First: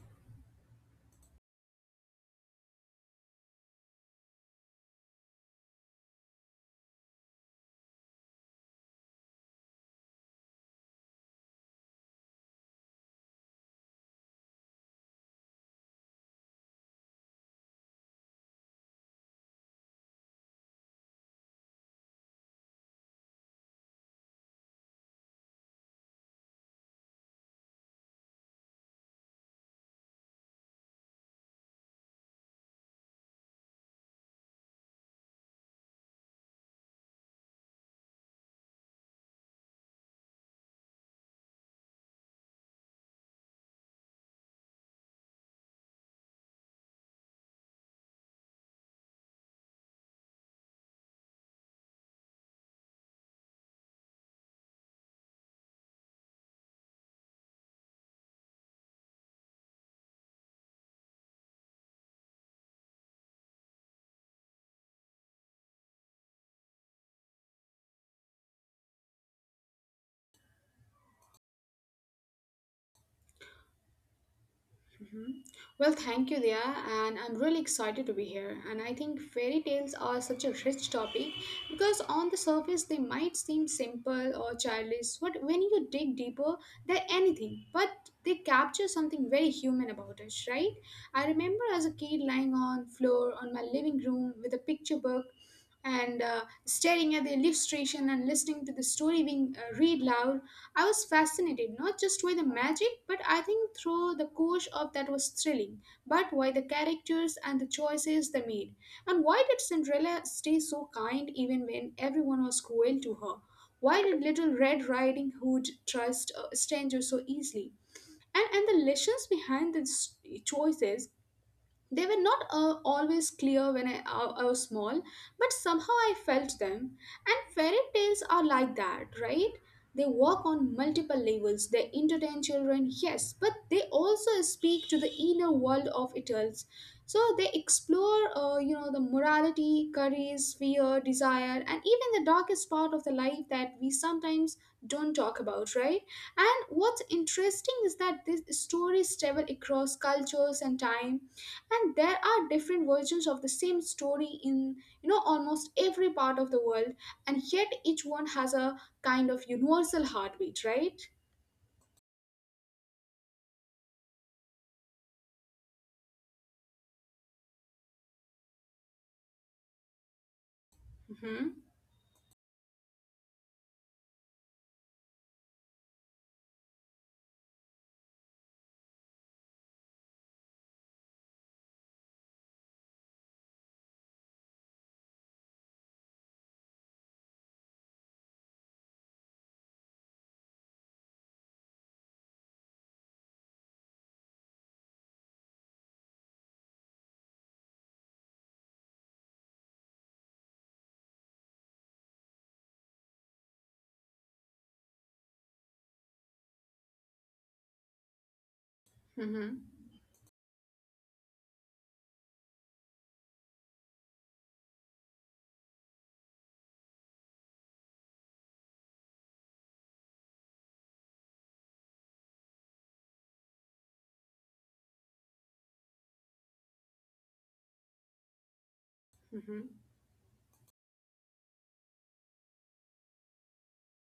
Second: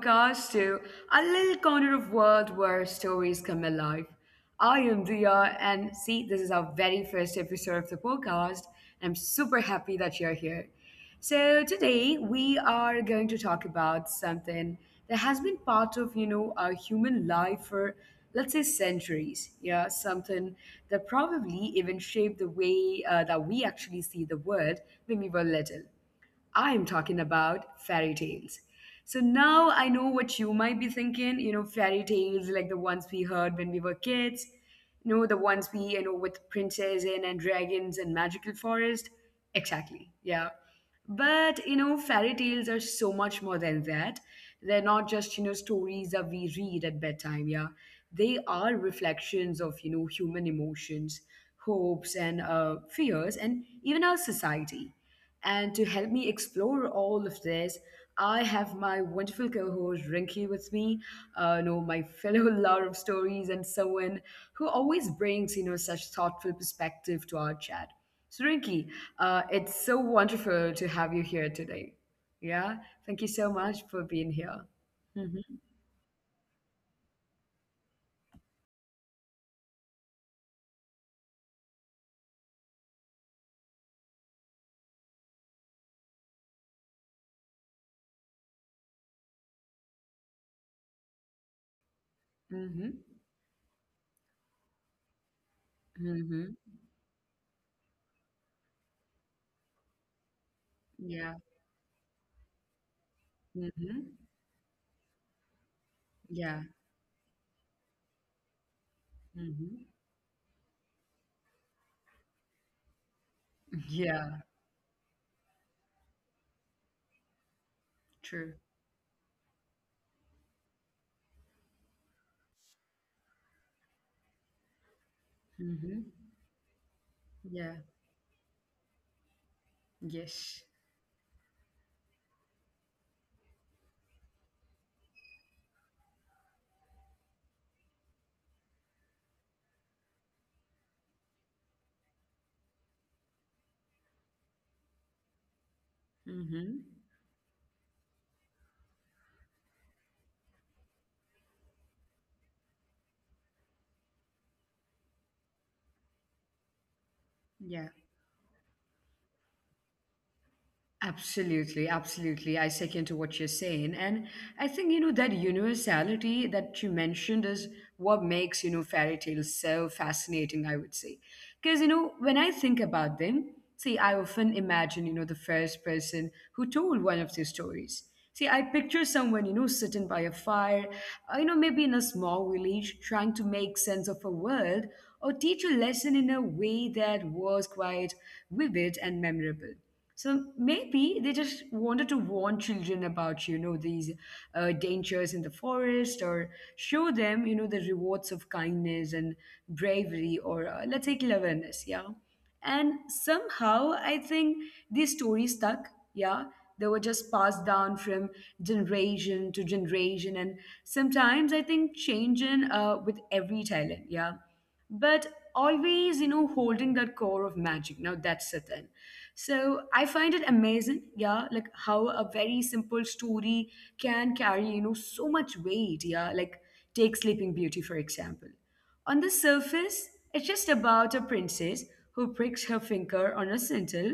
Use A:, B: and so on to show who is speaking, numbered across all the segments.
A: podcast, to a little corner of world where stories come alive. I am Dia, and see, this is our very first episode of the podcast. And I'm super happy that you're here. So today we are going to talk about something that has been part of our human life for, let's say, centuries. Yeah, something that probably even shaped the way that we actually see the world when we were little. I'm talking about fairy tales. So now I know what you might be thinking, fairy tales like the ones we heard when we were kids, the ones with princesses and dragons and magical forest. Exactly, yeah. But, fairy tales are so much more than that. They're not just, stories that we read at bedtime, yeah. They are reflections of, human emotions, hopes, and fears, and even our society. And to help me explore all of this, I have my wonderful co host Rinky with me, my fellow lover of stories, and someone who always brings, such thoughtful perspective to our chat. So, Rinky, it's so wonderful to have you here today. Yeah, thank you so much for being here.
B: Mhm.
A: Mm-hmm.
B: Well, thank you, Dia, and I'm really excited to be here. And I think fairy tales are such a rich topic because on the surface they might seem simple or childish, but when you dig deeper, they're anything. But they capture something very human about us, right? I remember as a kid lying on
A: Mm-hmm.
B: floor on my living room with a picture book and
A: Mm-hmm.
B: staring at the illustration and listening to the story being read loud. I was
A: Yeah.
B: fascinated not just by the magic, but I think through the
A: Mm-hmm.
B: course of that was thrilling, but why the
A: Yeah.
B: characters and the choices they made, and why did
A: Mm-hmm.
B: Cinderella stay so kind even when everyone was cruel to her? Why did
A: Yeah.
B: Little Red Riding Hood trust a stranger so easily? And
A: True.
B: and the lessons behind the choices they were not always clear when I was small, but somehow
A: Mm-hmm.
B: I felt them. And fairy
A: Yeah.
B: tales are like that, right? They work
A: Yes.
B: on multiple levels. They entertain children, yes, but they also speak to the inner world of adults. So they explore, the morality, courage, fear, desire, and even the darkest part of the life that we sometimes don't talk about, right? And
A: Mm-hmm.
B: what's interesting is that these stories travel across cultures and time, and there are different versions of the same story in, you know, almost every part of the world, and yet
A: Yeah,
B: each one has a kind of universal heartbeat, right?
A: absolutely, absolutely. I second to what you're saying. And I think, that universality that you mentioned is what makes, fairy tales so fascinating, I would say.
B: Mm-hmm.
A: Because, when I think about them, see, I often imagine, the first person who told one of these stories. See, I picture someone, sitting by a fire, maybe in a small village, trying to make sense of a world or teach a lesson in a way that was quite vivid and memorable. So maybe they just wanted to warn children about, these dangers in the forest, or show them, the rewards of kindness and bravery, or let's say cleverness, yeah. And somehow I think these stories stuck, yeah. They were just passed down from
B: Mm-hmm.
A: generation to generation, and sometimes I think changing with every talent. Yeah, but always, holding that core of magic. Now that's the thing. So I find it amazing, yeah, like how a very simple story can carry, so much weight, yeah, like take Sleeping Beauty, for example. On the
B: Mm-hmm.
A: surface, it's just about a princess who pricks her finger on a spindle,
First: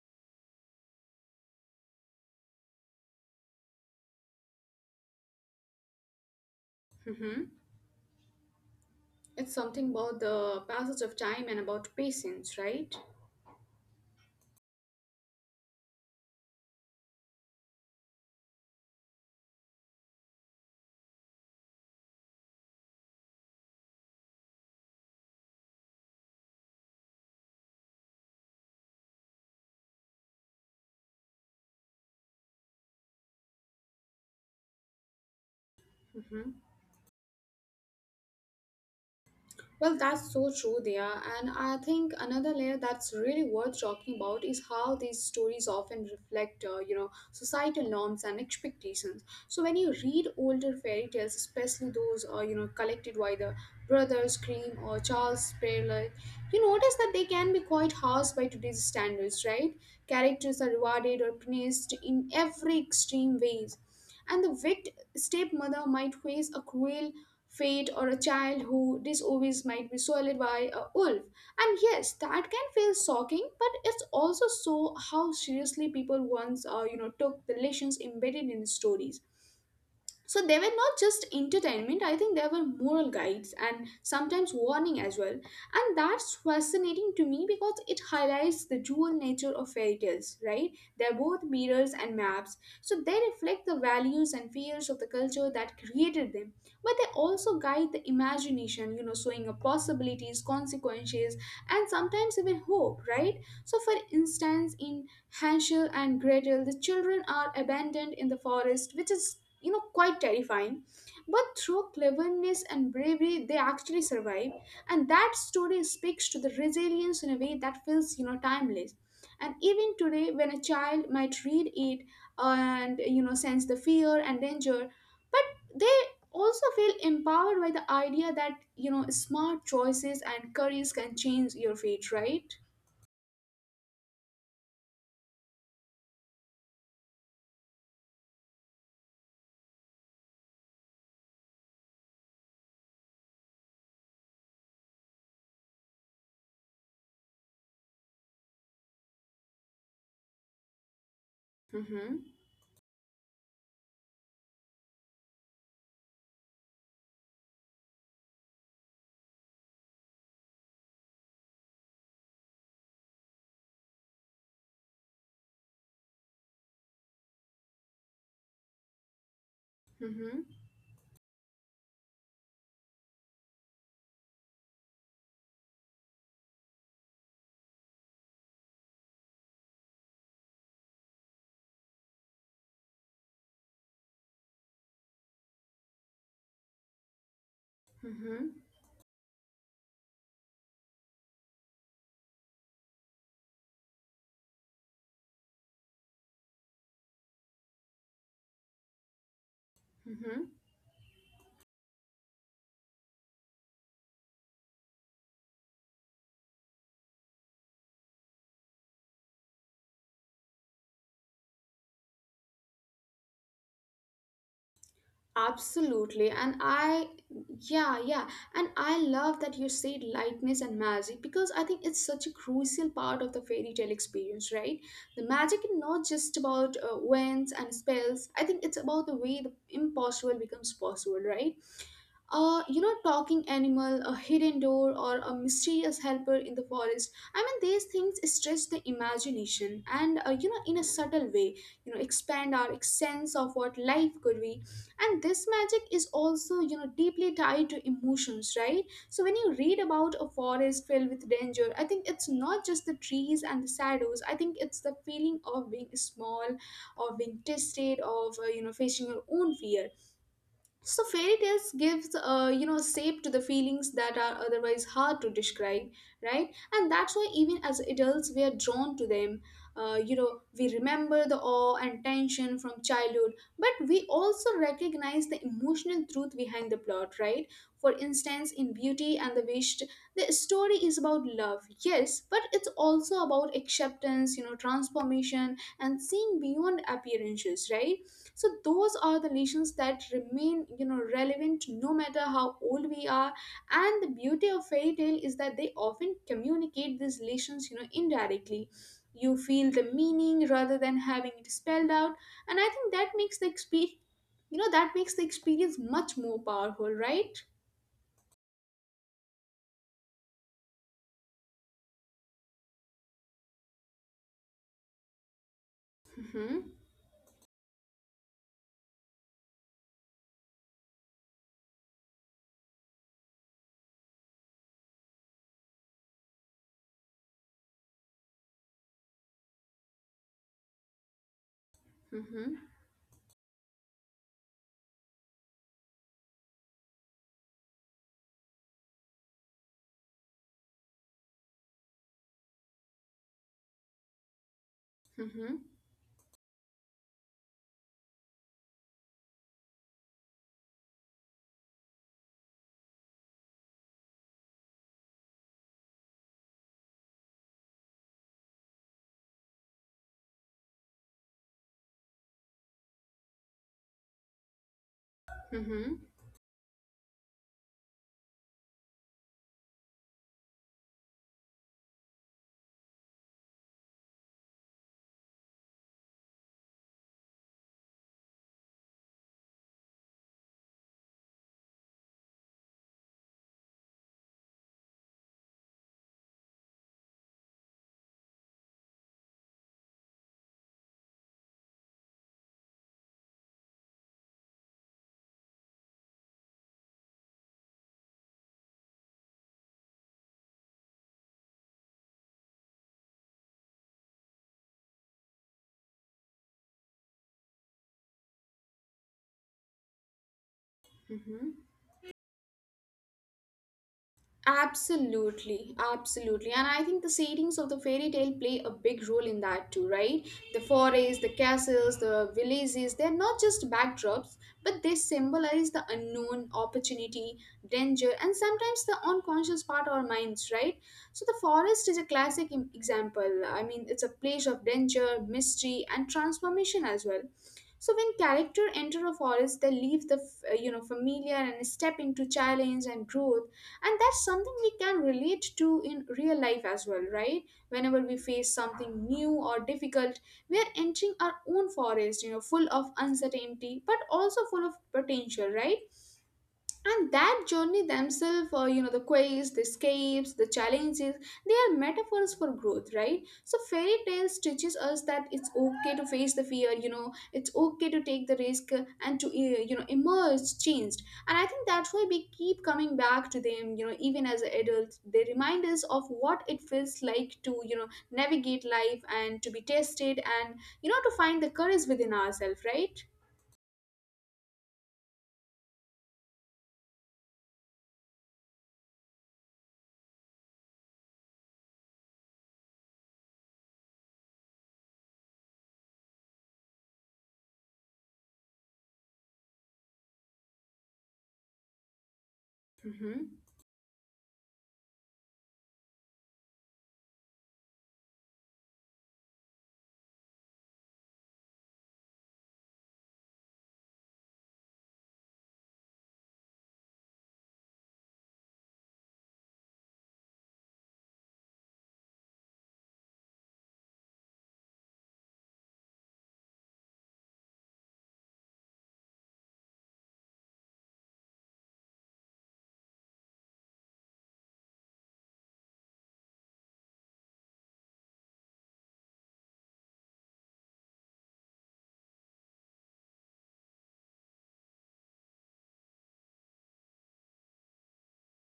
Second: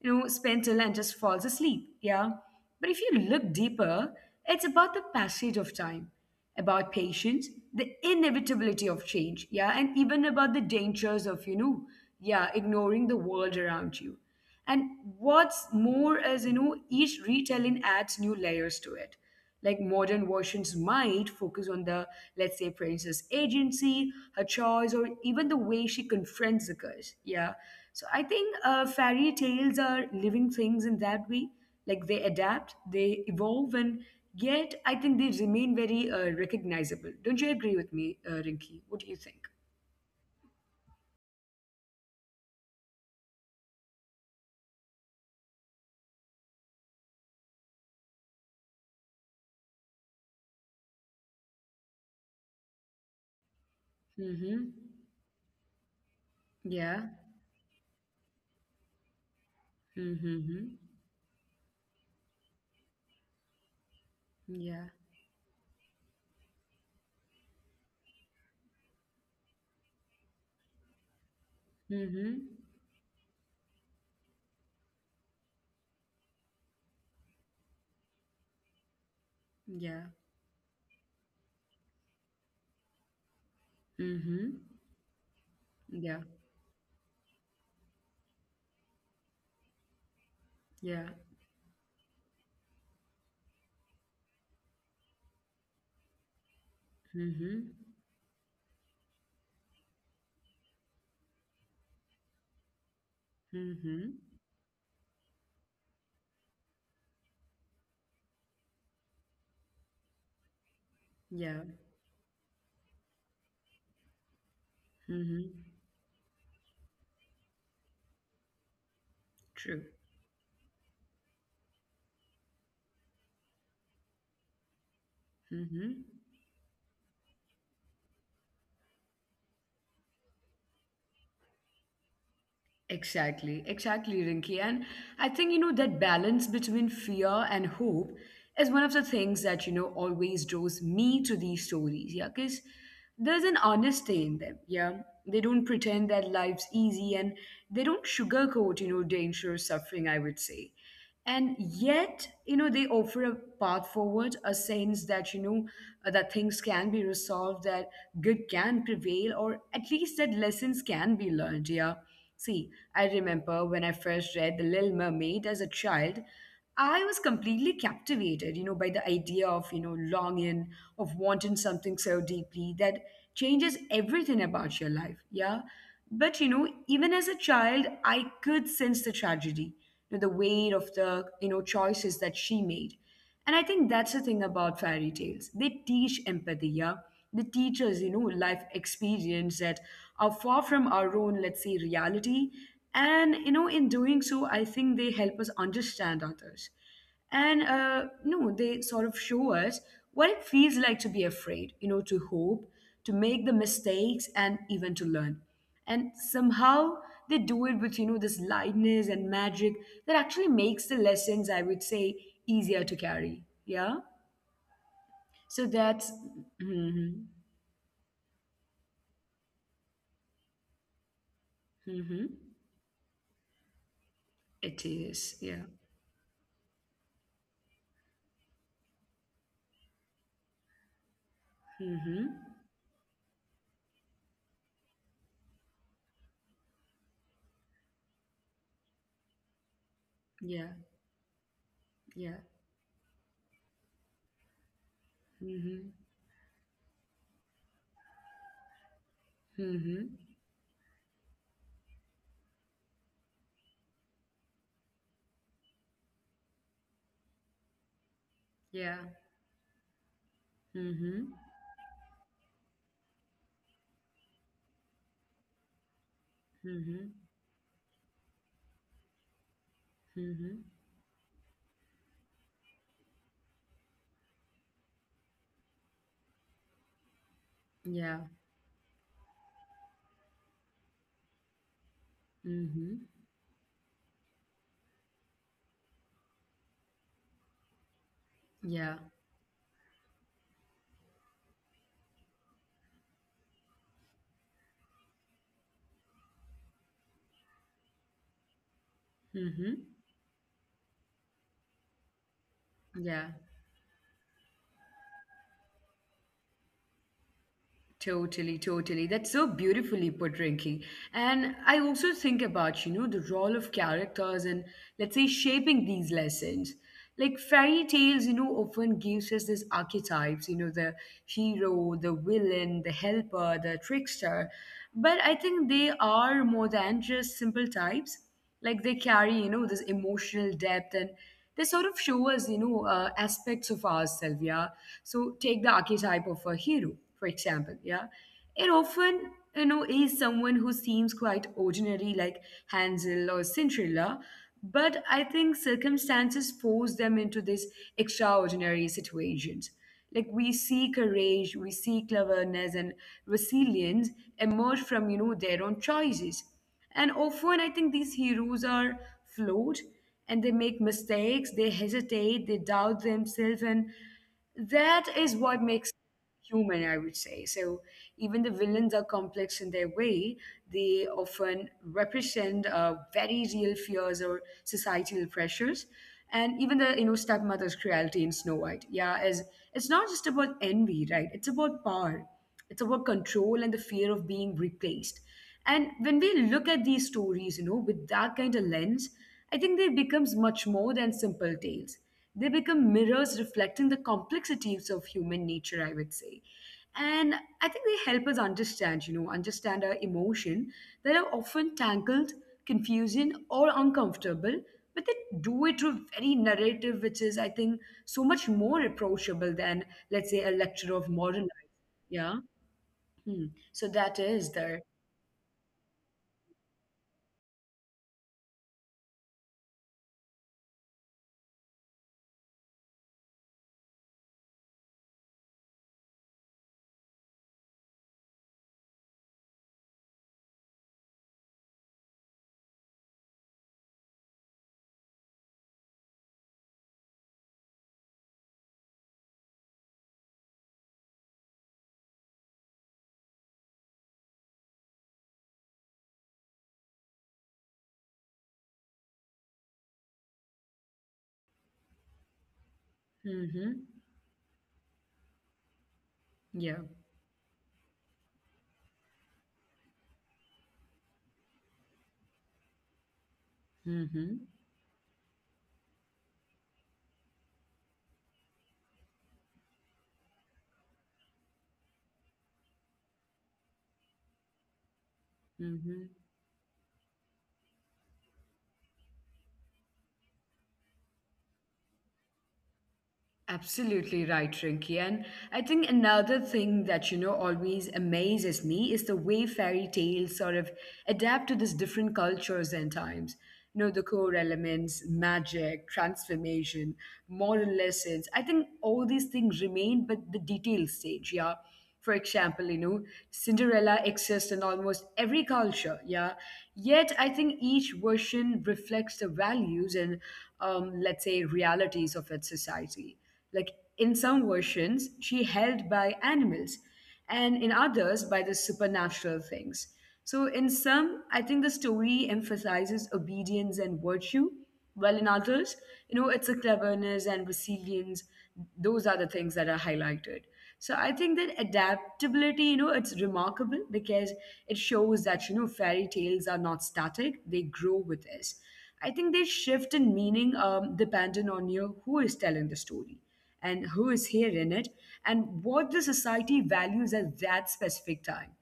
A: and just falls asleep. Yeah. But if you look deeper, it's about the passage of time, about patience,
B: Mm-hmm.
A: the inevitability of change.
B: It's
A: Yeah.
B: something
A: And
B: about
A: even about the
B: the passage of
A: dangers of,
B: time and about
A: yeah,
B: patience, right?
A: ignoring the world around you. And what's more is, each retelling adds new layers to it. Like modern versions might focus on the, let's say, princess agency, her choice, or even the way she confronts the curse. Yeah. So I think fairy tales are living things in that way. Like they adapt, they evolve, and yet I think they remain very
B: Mm-hmm.
A: recognizable. Don't you agree with me, Rinki? What do you think?
B: Well, that's so true there. And I think another layer that's really worth talking about is how these stories often reflect, societal norms and expectations. So when you read older fairy tales, especially those, collected by the Brothers
A: Mm-hmm.
B: Grimm or Charles Perrault, you notice
A: Yeah.
B: that they can be quite harsh by today's standards, right? Characters
A: Mm-hmm.
B: are rewarded or punished in every extreme ways, and the
A: Yeah.
B: wicked stepmother might face a cruel fate, or a child who disobeys might be swallowed by a wolf. And yes,
A: Mm-hmm.
B: that can feel shocking, but it's also so how seriously people once, took the lessons embedded in stories.
A: Yeah.
B: So they were not just entertainment, I think they were moral guides and sometimes
A: Mm-hmm.
B: warning as well. And
A: Yeah.
B: that's fascinating to me because it highlights the dual nature of fairy tales, right?
A: Yeah.
B: They're both mirrors and maps. So they reflect the values and fears of the culture that created them. But they also
A: Mm-hmm.
B: guide the imagination, you know, showing up possibilities, consequences, and sometimes even hope, right? So for
A: Mm-hmm.
B: instance, in Hansel and Gretel, the children are abandoned in the forest, which is, you know, quite terrifying, but
A: Yeah.
B: through cleverness and bravery they actually survive, and that
A: Mm-hmm.
B: story speaks to the resilience in a way that feels, you know, timeless. And
A: True.
B: even today when a child might read it and, you know, sense the fear and danger, but
A: Mm-hmm.
B: they also feel empowered by the idea that, you know, smart choices and careers can change your fate, right?
A: Exactly. Exactly, Rinki. And I think, that balance between fear and hope is one of the things that, always draws me to these stories. Yeah. Because there's an honesty in them. Yeah. They don't pretend that life's easy, and they don't sugarcoat, danger or suffering, I would say. And
B: Mm-hmm.
A: yet, they offer a path forward, a sense that, that things can be resolved, that good can prevail, or at least that lessons can be learned, yeah. See, I remember when I first read The Little Mermaid as a child. I was completely captivated, by the idea of,
B: Mm-hmm.
A: longing, of wanting something so deeply that changes everything about your life, yeah. But, even as a child I could sense the tragedy, the weight of the, choices that she made. And I think that's the thing about fairy tales. They teach empathy, yeah. They teach us,
B: Mm-hmm.
A: life experience that are far from our own, let's say, reality. And, in doing so, I think they help us understand others. And no, they sort of show us what it
B: Mm-hmm.
A: feels like to be afraid, to hope, to make the mistakes, and even to learn. And somehow they do it with, this lightness and magic that actually makes the lessons, I would say, easier to carry. Yeah. So
B: Absolutely.
A: that's,
B: And I,
A: mm-hmm,
B: yeah, yeah. And I love that you said lightness and magic because I think it's such a
A: mm-hmm,
B: crucial part of the fairy tale experience, right?
A: it
B: The magic
A: is.
B: is
A: Yeah.
B: not just about winds and spells. I think it's about the way the impossible becomes possible, right?
A: Mm-hmm.
B: You know, talking animal, a hidden door, or a mysterious helper in the forest. I mean, these things stretch the imagination and, you know, in a
A: Yeah.
B: subtle way, you know, expand
A: Yeah.
B: our sense of what life could be. And this magic is
A: Mm-hmm.
B: also, you know, deeply tied to emotions, right? So when you read about a
A: Mm-hmm.
B: forest filled with danger, I think it's not just the trees and the shadows. I think it's the feeling of being small, of being tested, of, you know, facing
A: Yeah.
B: your own fear. So fairy
A: Mm-hmm.
B: tales gives you know shape to the feelings that are otherwise hard to describe, right? And that's why
A: Mm-hmm.
B: even as adults we are drawn to them. You know we
A: Mm-hmm.
B: remember the awe and tension from childhood, but we also recognize the emotional truth behind the plot, right? For
A: Yeah.
B: instance, in Beauty and the Beast, the story is about love, yes, but it's also
A: Mm-hmm.
B: about acceptance, you know, transformation and seeing beyond appearances, right? So those are
A: Yeah.
B: the lessons that remain, you know, relevant no matter how old we are. And the beauty of fairy tale is that they often communicate these lessons, you know, indirectly. You feel the
A: Mm-hmm.
B: meaning rather than having it spelled out, and I think that makes the
A: Yeah.
B: experience, you know, that makes the experience much more powerful, right?
A: Totally, totally. That's so beautifully put, Rinky. And I also think about, the role of characters and, let's say, shaping these
B: Mm-hmm.
A: lessons. Like fairy tales, often gives us these archetypes, the hero, the villain, the helper, the trickster. But I think they are more than just simple types. Like they carry, this emotional depth, and they sort of
B: Mm-hmm.
A: show us, aspects of ourselves, yeah. So take the archetype of a hero, for example, yeah. It often, is someone who seems quite ordinary, like Hansel or Cinderella, but
B: Mm-hmm.
A: I think circumstances force them into these extraordinary situations. Like we see courage, we see cleverness and resilience emerge from, their own choices. And often, I think these heroes are flawed, and they make mistakes, they hesitate, they doubt themselves, and that is what
B: Mm-hmm.
A: makes human, I would say. So, even the villains are complex in their way, they often represent very real fears or societal pressures. And even the, stepmother's cruelty in Snow White, yeah, is it's not just about envy, right? It's about power, it's about control and the fear of being replaced. And when we look at these stories, with that kind of lens, I think they becomes much more than simple tales. They become mirrors reflecting the complexities of human nature, I would say. And I think they help us understand you know understand our emotion that are often tangled, confusing, or uncomfortable. But they do it through very narrative, which is, I think, so much more approachable than, let's say, a lecture of
B: Mm-hmm.
A: modern life, yeah. Hmm. So that is there.
B: Absolutely, absolutely. And I think the settings of the fairy tale play a big role in that too, right? The forests, the castles, the villages, they're not just backdrops, but they symbolize the unknown, opportunity, danger, and sometimes the unconscious part of our minds, right? So the forest is a classic example. I mean, it's a place of danger, mystery, and transformation as well. So when character enter a forest, they leave the you know familiar and step into challenge and growth, and that's something we can relate to in real life as well, right? Whenever we face something new or difficult, we are entering our own forest, you know, full of uncertainty but
A: Mm-hmm.
B: also full of potential, right? And
A: Yeah.
B: that journey themselves, you know, the quests, the escapes, the challenges, they are metaphors for growth, right? So fairy tales teaches
A: Mm-hmm.
B: us that it's okay to face the fear, you know, it's okay to take the risk, and to you know emerge changed. And I think that's why we keep coming back to them, you know, even as adults. They remind us of
A: Mm-hmm.
B: what it feels like to, you know, navigate life and to be tested, and, you know, to find the courage within ourselves, right?
A: Absolutely right, Rinky. And I think another thing that, always amazes me is the way fairy tales sort of adapt to these different cultures and times. The core elements, magic, transformation, moral lessons. I think all these things remain, but the detail stage, yeah. For example,
B: Mm-hmm.
A: Cinderella exists in almost every culture, yeah. Yet, I think each version reflects the values and, let's say, realities of its society. Like in some versions, she held by animals, and in others by the supernatural things. So in some, I think the story emphasizes obedience and virtue, while in others, it's a cleverness and resilience. Those are the things that are highlighted. So I think that adaptability, it's remarkable because it shows that, fairy tales are not static, they grow with us. I think they shift in meaning, depending on you who is telling the story, and who is hearing it, and what the society values at that specific time.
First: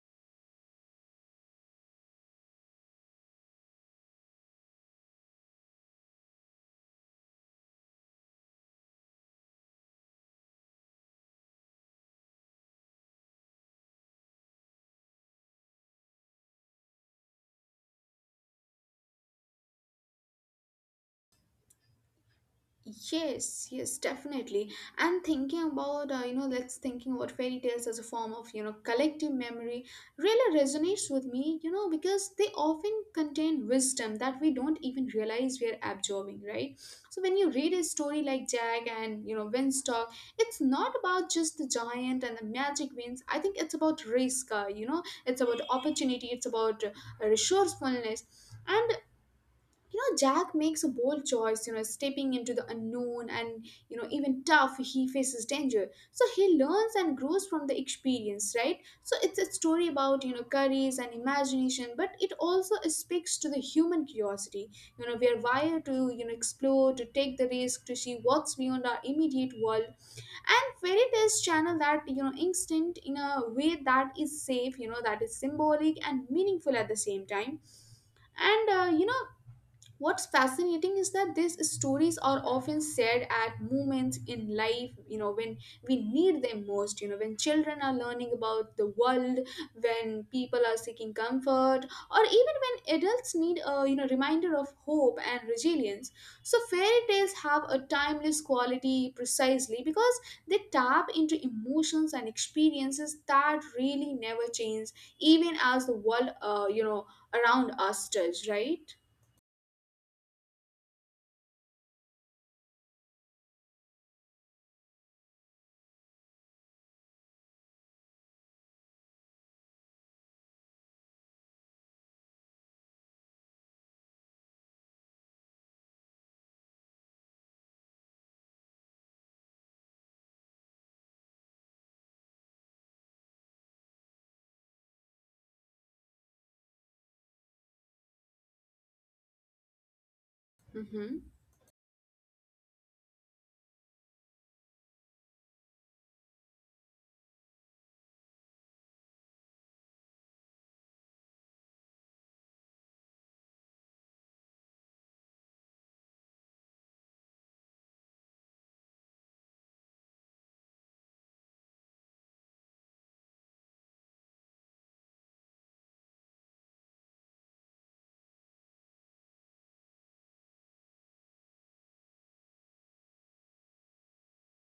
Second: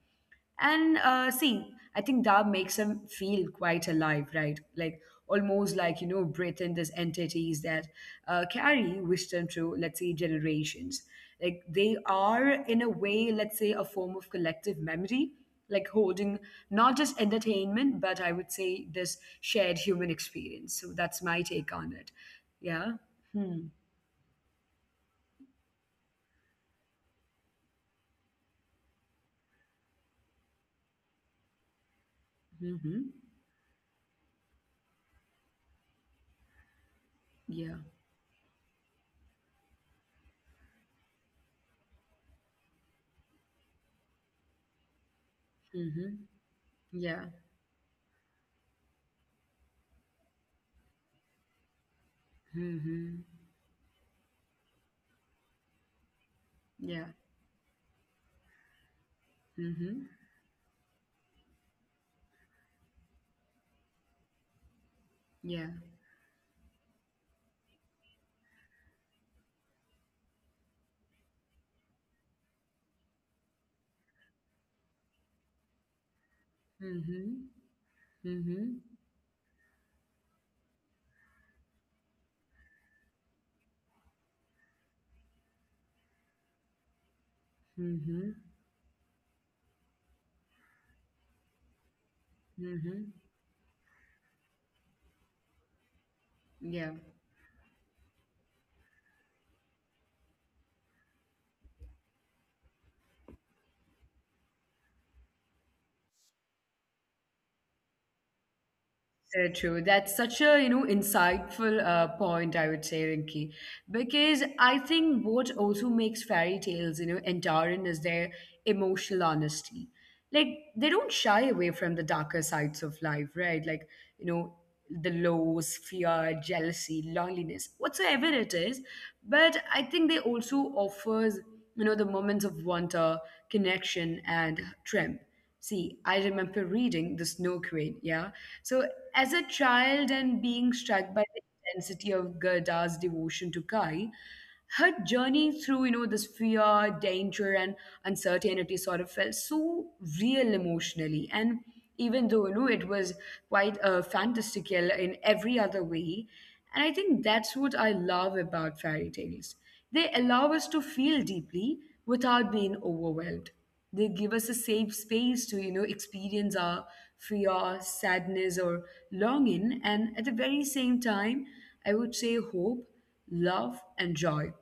A: And see, I think that makes them feel quite alive, right? Like almost like, breathing these entities that carry wisdom through, let's say, generations. Like they are, in a way, let's say, a form of collective memory, like holding not just entertainment, but I would say this shared human experience. So that's my take on it. Yeah. Hmm.
B: Yes, yes, definitely. And thinking about, you know, that's thinking about fairy tales as a form of, you know, collective memory really resonates with me, you know, because they often
A: Mm-hmm.
B: contain wisdom that we don't even realize we're absorbing, right? So when you read a
A: Yeah.
B: story like Jack and, you know, Winstock, it's not about just the giant and the magic wings. I think it's about risk, you know, it's about opportunity,
A: Mm-hmm.
B: it's about
A: Yeah.
B: resourcefulness. And you know jack makes a bold choice, you know, stepping into the unknown,
A: Mm-hmm.
B: and, you know, even tough he faces danger, so he learns and
A: Yeah.
B: grows from the experience, right? So it's a story
A: Mm-hmm.
B: about, you know, courage and imagination, but it also speaks to the human curiosity. You know, we are wired
A: Yeah.
B: to, you know, explore, to take the risk, to see what's beyond our immediate world, and fairy tales channel that, you know, instinct in a way that is safe, you know, that is symbolic and meaningful at the same
A: Mm-hmm.
B: time. And
A: Mm-hmm.
B: you know What's fascinating is that these stories are often shared at moments in life, you know, when we need them most, you know, when children are learning
A: Mm-hmm.
B: about the world, when people are seeking comfort, or even when
A: Mm-hmm.
B: adults need a, you know, reminder of hope and resilience. So, fairy
A: Yeah.
B: tales have a timeless quality precisely because they tap into emotions and experiences that really never change, even as the world, you know, around us does, right?
A: So true. That's such a, insightful point, I would say, Rinki. Because I think what also makes fairy tales, enduring is their emotional honesty. Like, they don't shy away from the darker sides of life, right? Like, you know, the lows, fear, jealousy, loneliness, whatsoever it is. But I think they also offers, the moments of wonder, connection, and triumph. See, I remember reading The Snow Queen, yeah? So, as a child, and being
B: Mm-hmm.
A: struck by the intensity of Gerda's devotion to Kai, her journey through, this fear, danger, and uncertainty sort of felt so real emotionally. And even though, it was quite fantastical in every other way, and I think that's what I love about fairy tales. They allow us to feel deeply without being overwhelmed. They give us a safe space to experience our fear, sadness, or longing, and at the very same time, I would say, hope, love, and joy.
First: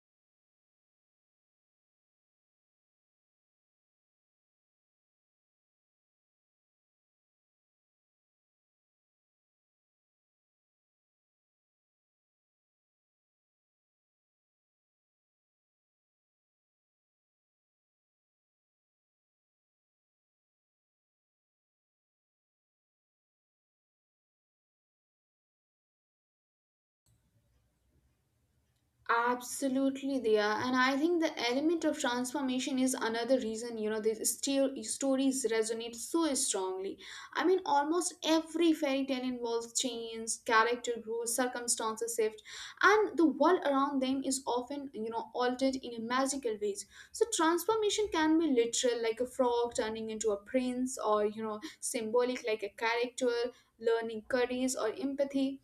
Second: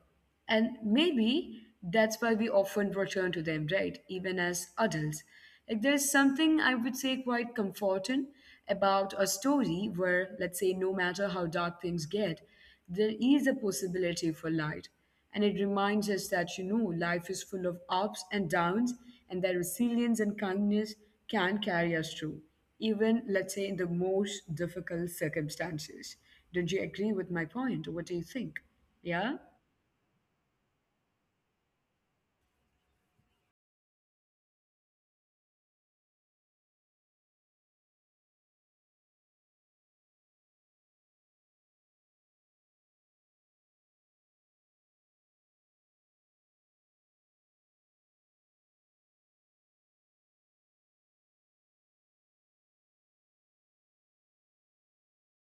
A: And maybe that's why we often return to them, right, even as adults. Like there's something, I would say, quite comforting about a story where, let's say, no matter how dark things get, there is a possibility for light, and it reminds us that, life is full of ups and downs, and that resilience and kindness can carry us through, even, let's say, in the most difficult circumstances. Don't you agree with my point? What do you think? Yeah?
B: Absolutely, they are, and I think the element of transformation is another reason, you know, these stories resonate so strongly. I mean, almost every fairy tale involves change, character growth, circumstances shift, and the world around them is often, you know, altered in a magical ways. So transformation can be literal, like a frog turning into a prince, or, you know, symbolic, like a character learning courage or empathy.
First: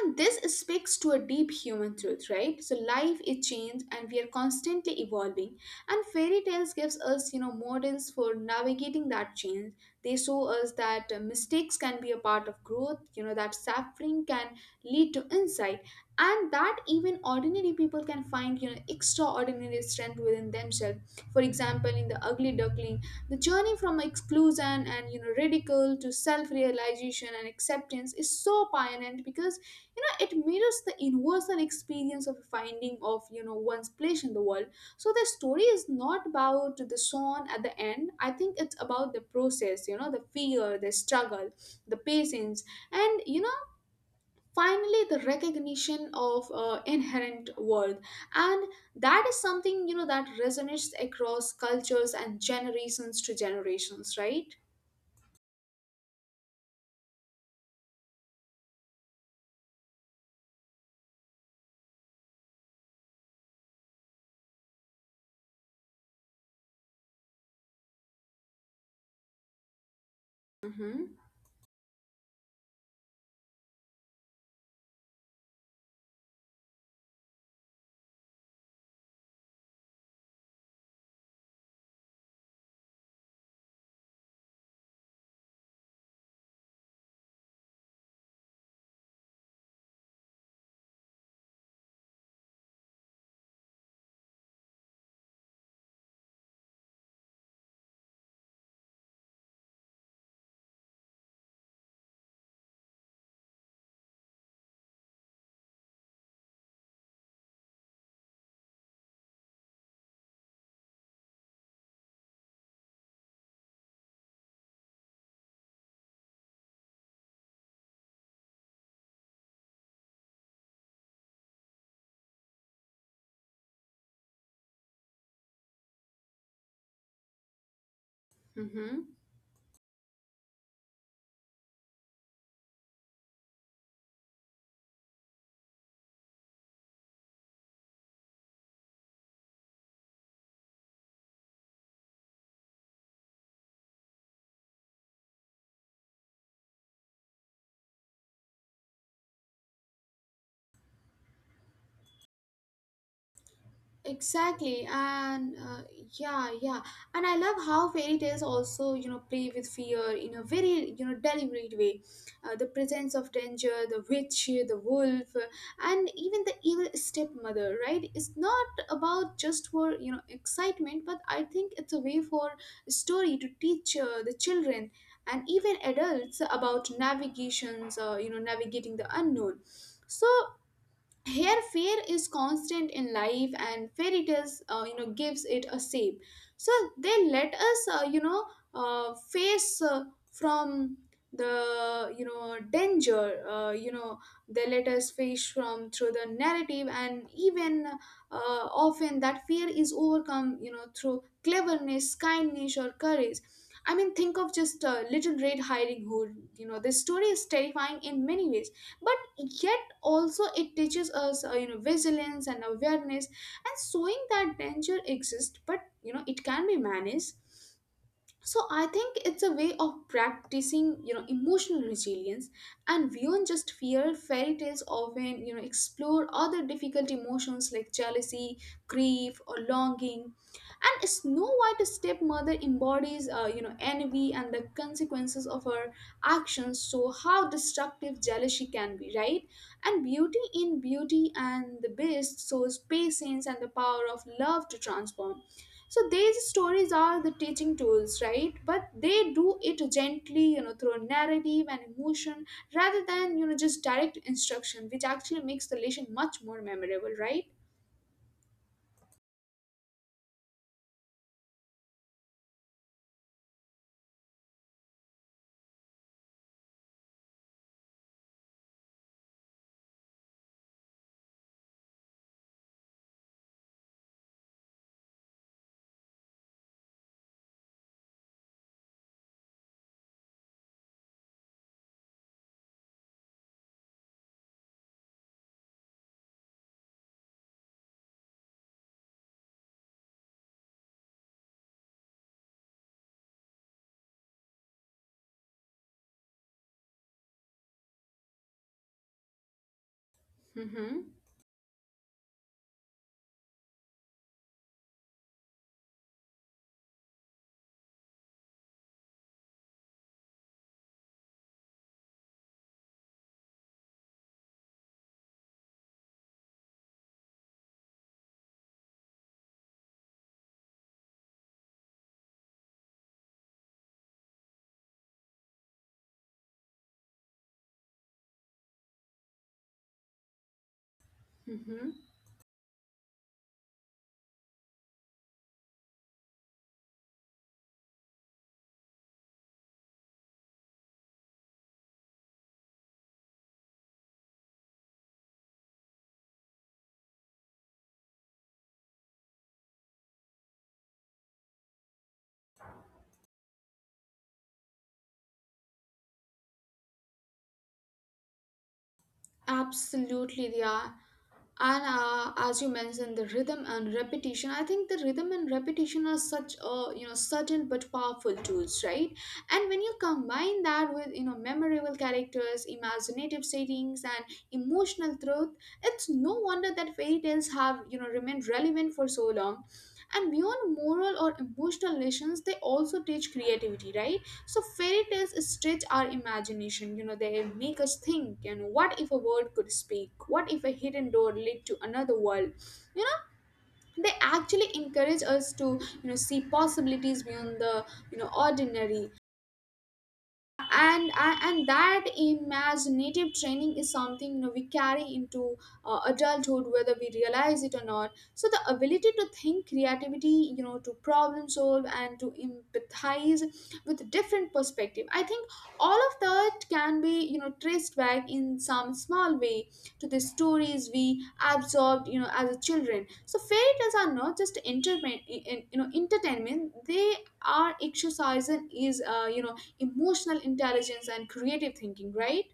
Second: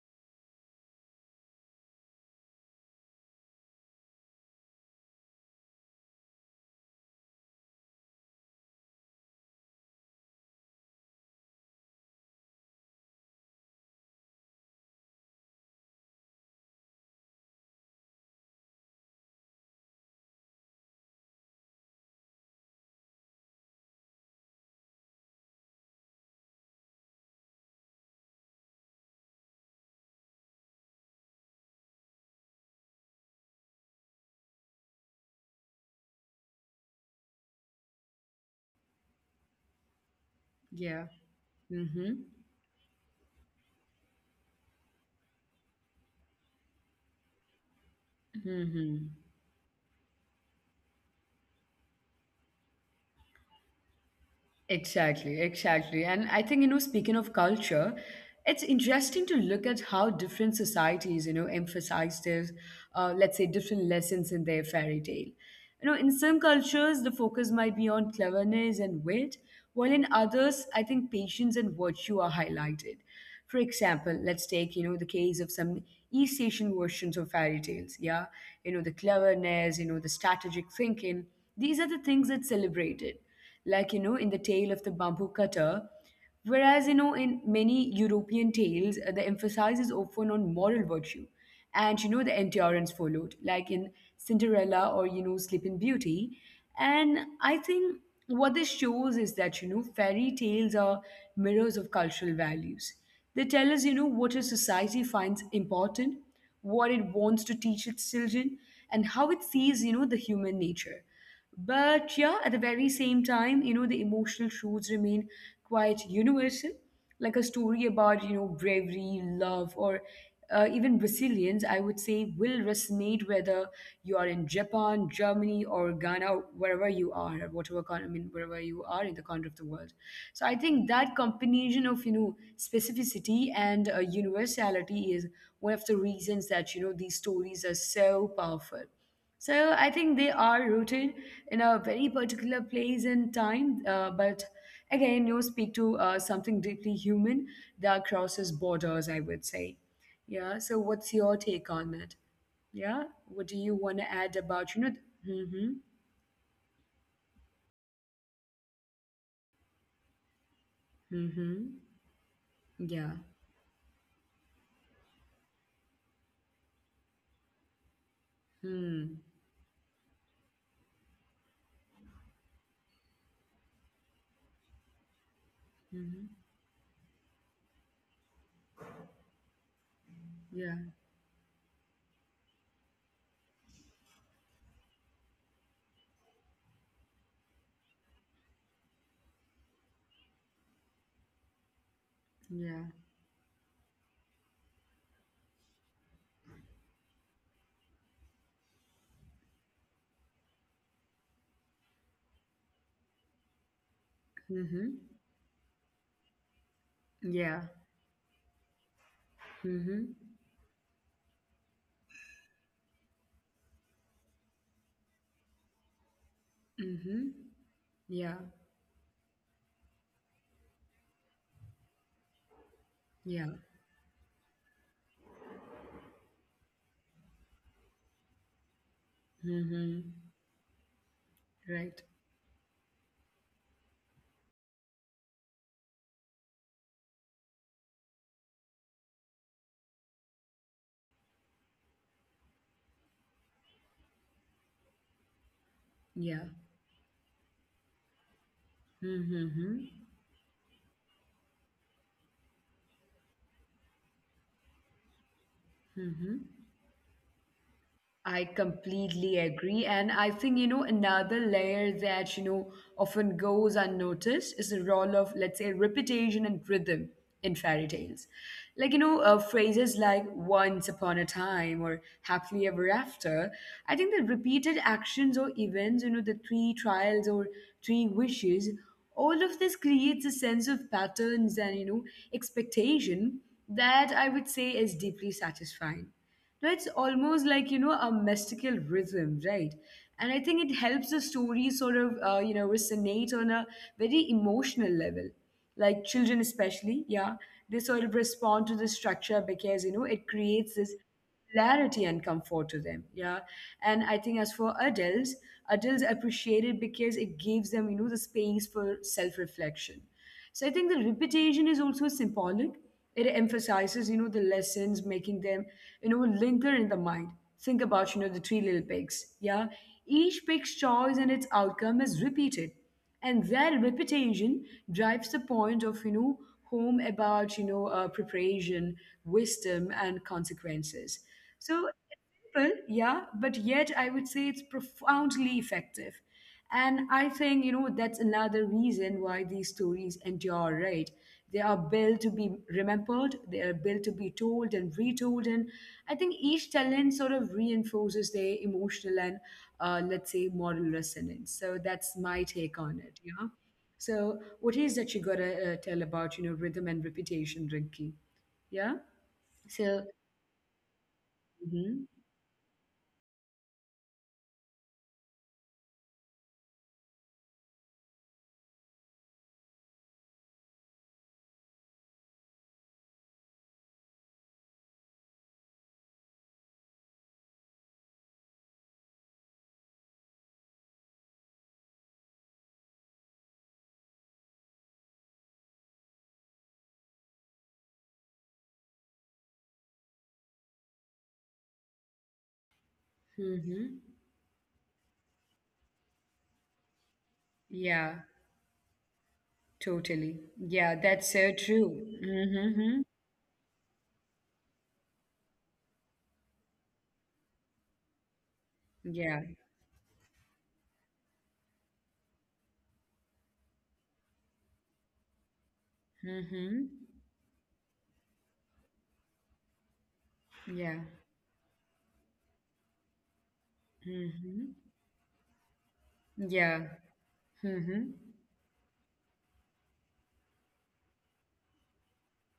B: And this speaks to a deep human truth, right? So life is change and we are constantly evolving. And fairy tales gives us, you know, models for navigating that change. They show us that mistakes can be a part of growth, you know, that suffering can lead to insight, and that even ordinary people can find, you know, extraordinary strength within themselves. For example, in The Ugly Duckling, the journey from exclusion and, you know, ridicule to self-realization and acceptance is so poignant because, you know, it mirrors the universal experience of finding of, you know, one's place in the world. So the story is not about the song at the end, I think it's about the process, you know, the fear, the
A: Yeah.
B: struggle,
A: Mm
B: the
A: hmm.
B: patience, and, you know, finally the recognition of inherent worth. And
A: Mm hmm.
B: that is something, you know, that resonates across cultures and generations to generations, right?
A: Exactly, exactly. And I think, speaking of culture, it's interesting to look at how different societies, emphasize their, let's say, different lessons in their fairy tale. In some cultures, the focus might be on cleverness and wit, while in others, I think
B: Mm-hmm.
A: patience and virtue are highlighted. For example, let's take, the case of some East Asian versions of fairy tales. Yeah. The cleverness, the strategic thinking. These are the things that celebrated, like in the tale of the bamboo cutter, whereas in many European tales, the emphasis is often on moral virtue and the endurance followed, like in Cinderella or Sleeping Beauty. And I think what this shows is that fairy tales are mirrors of cultural values. They tell us what a society finds important, what it wants to teach its children, and how it sees the human nature. But yeah, at the very same time, the emotional truths remain quite universal, like a story about, bravery, love, or even resilience, I would say, will resonate whether you are in Japan, Germany, or Ghana, wherever you are, or whatever, I mean, wherever you are
B: Mm-hmm.
A: in the corner of the world. So I think that combination of, specificity and universality is one of the reasons that, these stories are so powerful. So I think they are rooted in a very particular place and time, but again, you speak to something deeply human that crosses borders, I would say. Yeah. So what's your take on it? Yeah. What do you want to add about?
B: Exactly, and
A: Mm-hmm.
B: yeah, yeah, and I love how fairy tales also, you know, play with fear in a very, you know,
A: Mm-hmm.
B: deliberate way. The
A: Yeah.
B: presence of danger, the witch, the wolf, and even the evil stepmother, right? It's not
A: Hmm.
B: about just for you know excitement, but I think it's a way for story to teach the children and even
A: Mm-hmm.
B: adults about navigations, you know, navigating the unknown. So
A: Yeah.
B: here fear is constant in life and fairy tales you know gives it a shape so they let us face from the you know
A: Yeah.
B: danger. They let us face from through the narrative and even often that fear is overcome you know through cleverness, kindness, or courage. I mean, think of
A: Mm-hmm.
B: just little red hiding hood. You know, this story
A: Yeah.
B: is terrifying in many ways, but yet
A: Mm-hmm.
B: also it teaches us you know vigilance and awareness, and showing that danger exists, but you know it can be
A: Mm-hmm.
B: managed.
A: Yeah.
B: So I think it's a way of practicing you know emotional resilience. And
A: Yeah.
B: beyond just fear, fairy tales often you know explore other difficult emotions like jealousy, grief, or
A: Mm-hmm.
B: longing. And Snow
A: Right.
B: white stepmother embodies you know envy and the consequences of her actions, so how destructive jealousy can be, right? And beauty in Beauty and the Beast shows patience and the power of love to transform. So
A: Yeah.
B: these stories are the teaching tools, right? But
A: Mm-hmm.
B: they do
A: Mm-hmm.
B: it gently, you know, through narrative and emotion rather than, you know, just direct instruction, which actually makes the lesson
A: Mm-hmm.
B: much more memorable, right?
A: I completely agree. And I think, another layer that, often goes unnoticed is the role of, let's say, repetition and rhythm in fairy tales. Like, phrases like once upon a time or happily ever after. I think that repeated actions or events, the three trials or three wishes, all of this creates a sense of patterns and, expectation that I would say is deeply satisfying. No, it's almost like, a mystical rhythm, right? And I think it helps the story sort of, resonate on a very emotional level. Like children, especially, yeah, they sort of respond to the structure because, it creates this
B: Mm-hmm.
A: clarity and comfort to them, yeah. And I think as for adults appreciate it because it gives them, the space for self reflection. So I think the repetition is also symbolic. It emphasizes, the lessons, making them, linger in the mind. Think about, the three little pigs. Yeah. Each pig's choice and its outcome is repeated. And that repetition drives the point of, home about, preparation, wisdom, and consequences. So
B: Mm-hmm.
A: simple, yeah, but yet I would say it's profoundly effective. And I think, that's another reason why these stories endure, right? They are built to be remembered, they are built to be told and retold. And I think each telling sort of reinforces their emotional and, let's say, moral resonance. So that's my take on it, yeah. So, what is that you gotta tell about, rhythm and repetition, Rinki? Yeah. So,
B: Absolutely, they are. And
A: mm-hmm,
B: as you mentioned, the rhythm and repetition. I think the rhythm and repetition are such a you know subtle but powerful tools, right? And when you combine that with you know memorable characters, imaginative settings, and emotional truth, it's no wonder that fairy tales have you know remained relevant for so long. And beyond moral or emotional lessons, they also teach creativity, right? So fairy tales stretch our imagination. You know, they make us think. You know, what if a world could speak? What if a hidden door led to another world? You know, they
A: mm-hmm.
B: actually encourage us to you know see possibilities beyond the you
A: Yeah,
B: know ordinary.
A: totally. Yeah,
B: and
A: that's
B: and
A: so
B: and that
A: true. Mm-hmm.
B: imaginative training is something you know we carry into adulthood, whether we realize it or not. So the ability to
A: Yeah.
B: think creativity, you know, to problem solve and to empathize with different perspective, I think all of that
A: Mm-hmm.
B: can be you know traced back in some small way to the stories
A: Yeah.
B: we absorbed you know as a children. So fairy tales are not just
A: Mm-hmm.
B: entertainment you know entertainment
A: Yeah.
B: They are
A: Mm-hmm.
B: exercise and is you know emotional intelligence and creative thinking, right?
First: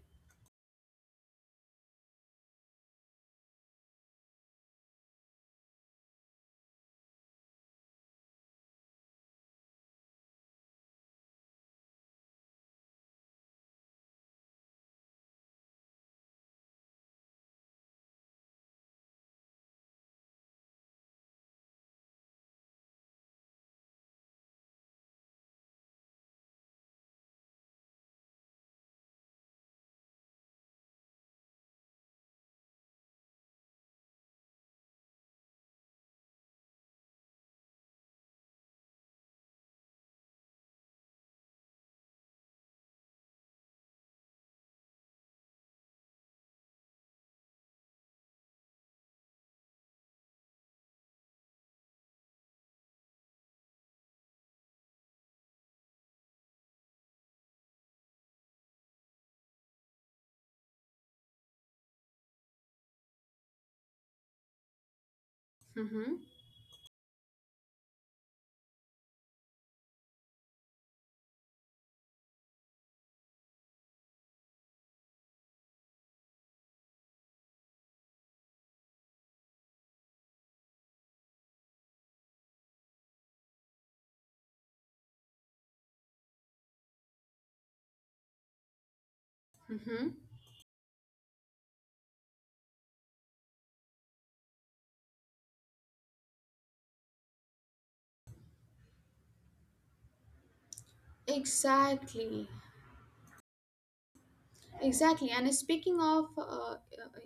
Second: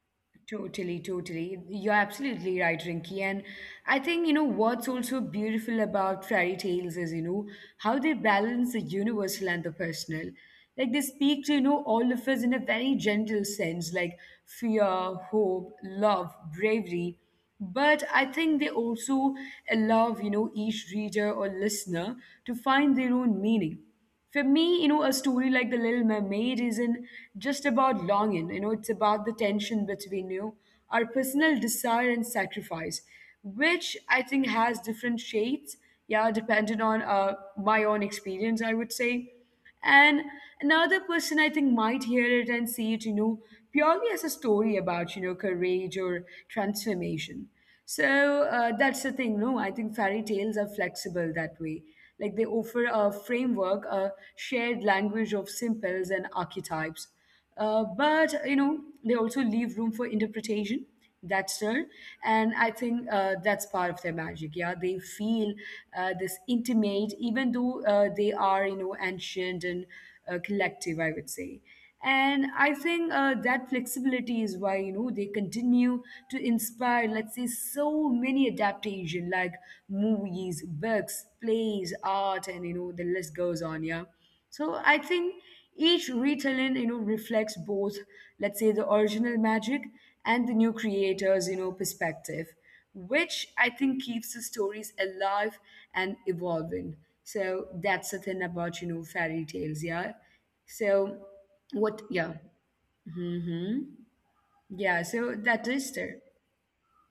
A: Totally, totally. You're absolutely right, Rinky. And I think, what's also beautiful about fairy tales is, how they balance the universal and the personal. Like they speak to, all of us in a very gentle sense, like fear, hope, love, bravery. But I think they also allow, each reader or listener to find their own meaning. For me, a story like The Little Mermaid isn't just about longing, it's about the tension between, our personal desire and sacrifice, which I think has different shades, yeah, depending on my own experience, I would say. And another person I think might hear it and see it, purely as a story about, courage or transformation. So that's the thing, no? I think fairy tales are flexible that way. Like they offer a framework, a shared language of symbols and archetypes, but they also leave room for interpretation, that's there. And I think that's part of their magic, yeah. They feel,
B: Mm-hmm.
A: this intimate, even though they are, ancient and collective, I would say. And I think that flexibility is why they continue to inspire, let's say, so many adaptation, like movies, books, plays, art, and the list goes on, yeah. So I think each retelling, reflects both, let's say, the original magic
B: Mm-hmm.
A: and the new creator's, perspective, which I think keeps the stories alive and evolving. So that's the thing about, fairy tales, yeah. So what,
B: Exactly.
A: yeah. Hmm. Yeah,
B: Exactly,
A: so
B: and
A: that
B: speaking
A: is
B: of
A: there.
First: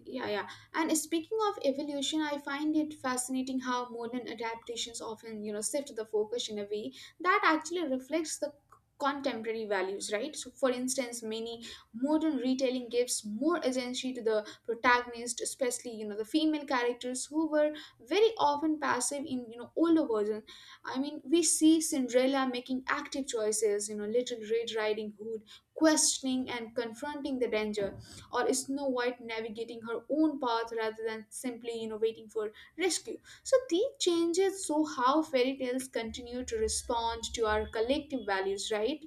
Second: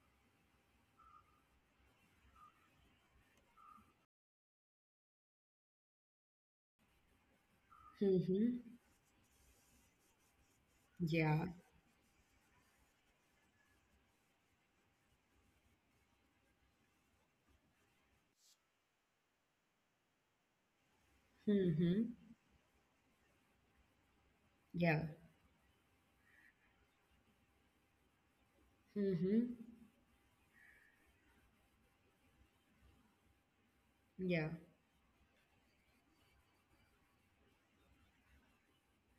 B: yeah yeah and speaking of evolution, I find it fascinating how modern adaptations often you know shift the focus in a way that actually reflects the
A: Hmm.
B: contemporary values, right? So for instance,
A: Yeah.
B: many modern retelling gives more agency to the protagonist, especially you know the female characters who were very often passive in you know older versions. I mean, we see
A: Hmm.
B: Cinderella making active choices, you know, little red
A: Yeah.
B: riding hood questioning and confronting the danger, or Snow White
A: Hmm.
B: navigating her own path rather than simply, you know, waiting for rescue. So these
A: Yeah.
B: changes So how fairy tales continue to respond to our collective values, right?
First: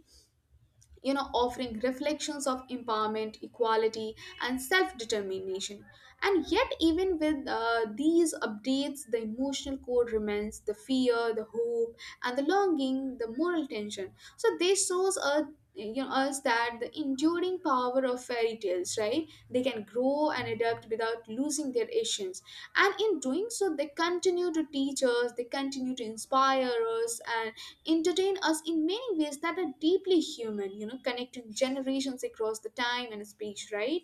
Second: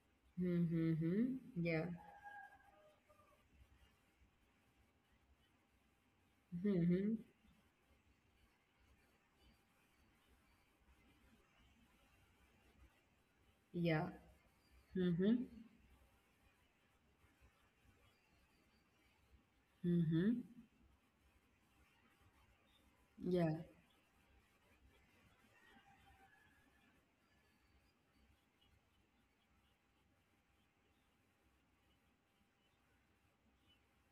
B: You know,
A: Hmm.
B: offering
A: Yeah.
B: reflections of empowerment, equality, and self-determination. And yet,
A: Hmm.
B: even with these updates, the emotional core remains: the fear, the hope, and the longing, the moral
A: Yeah.
B: tension. So this shows
A: Mm-hmm.
B: us you know us that the enduring power of fairy tales, right? They can
A: Mm-hmm.
B: grow and adapt without losing their essence, and in
A: Yeah.
B: doing so they continue to teach us, they continue to inspire us, and entertain us in many ways that are deeply human, you know, connecting generations across the time and space, right?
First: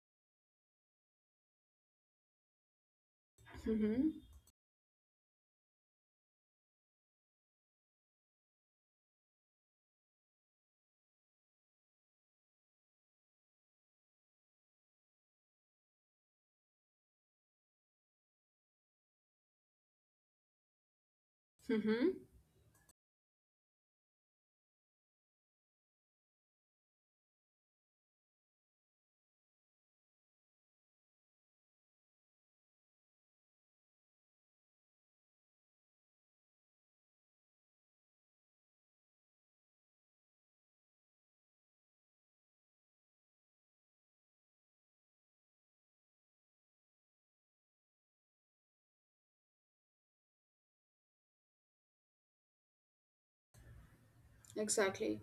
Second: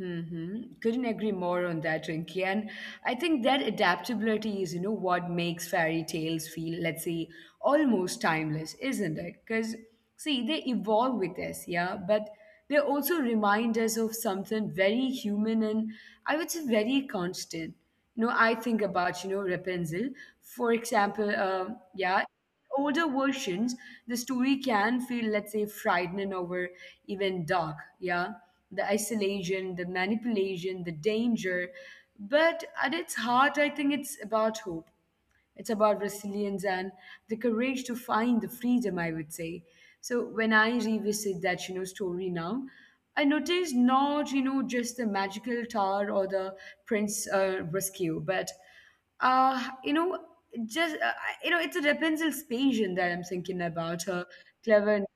A: Mm-hmm. Couldn't agree more on that, Rinky. And I think that
B: Mm-hmm.
A: adaptability is, what makes fairy tales feel, let's say, almost timeless, isn't it? Because, see, they evolve with us, yeah, but they also remind us of something very human and I would say very constant. I think about, Rapunzel, for example, yeah,
B: Mm-hmm.
A: older versions, the story can feel, let's say, frightening or even dark, yeah, the isolation, the manipulation, the danger. But at its heart, I think it's about hope. It's about resilience and the courage to find the freedom, I would say. So when I revisit that, story now, I notice not, just the magical tower or the prince rescue, but uh, you know, just it's a Rapunzel's patience that I'm thinking about, her clever
B: Exactly.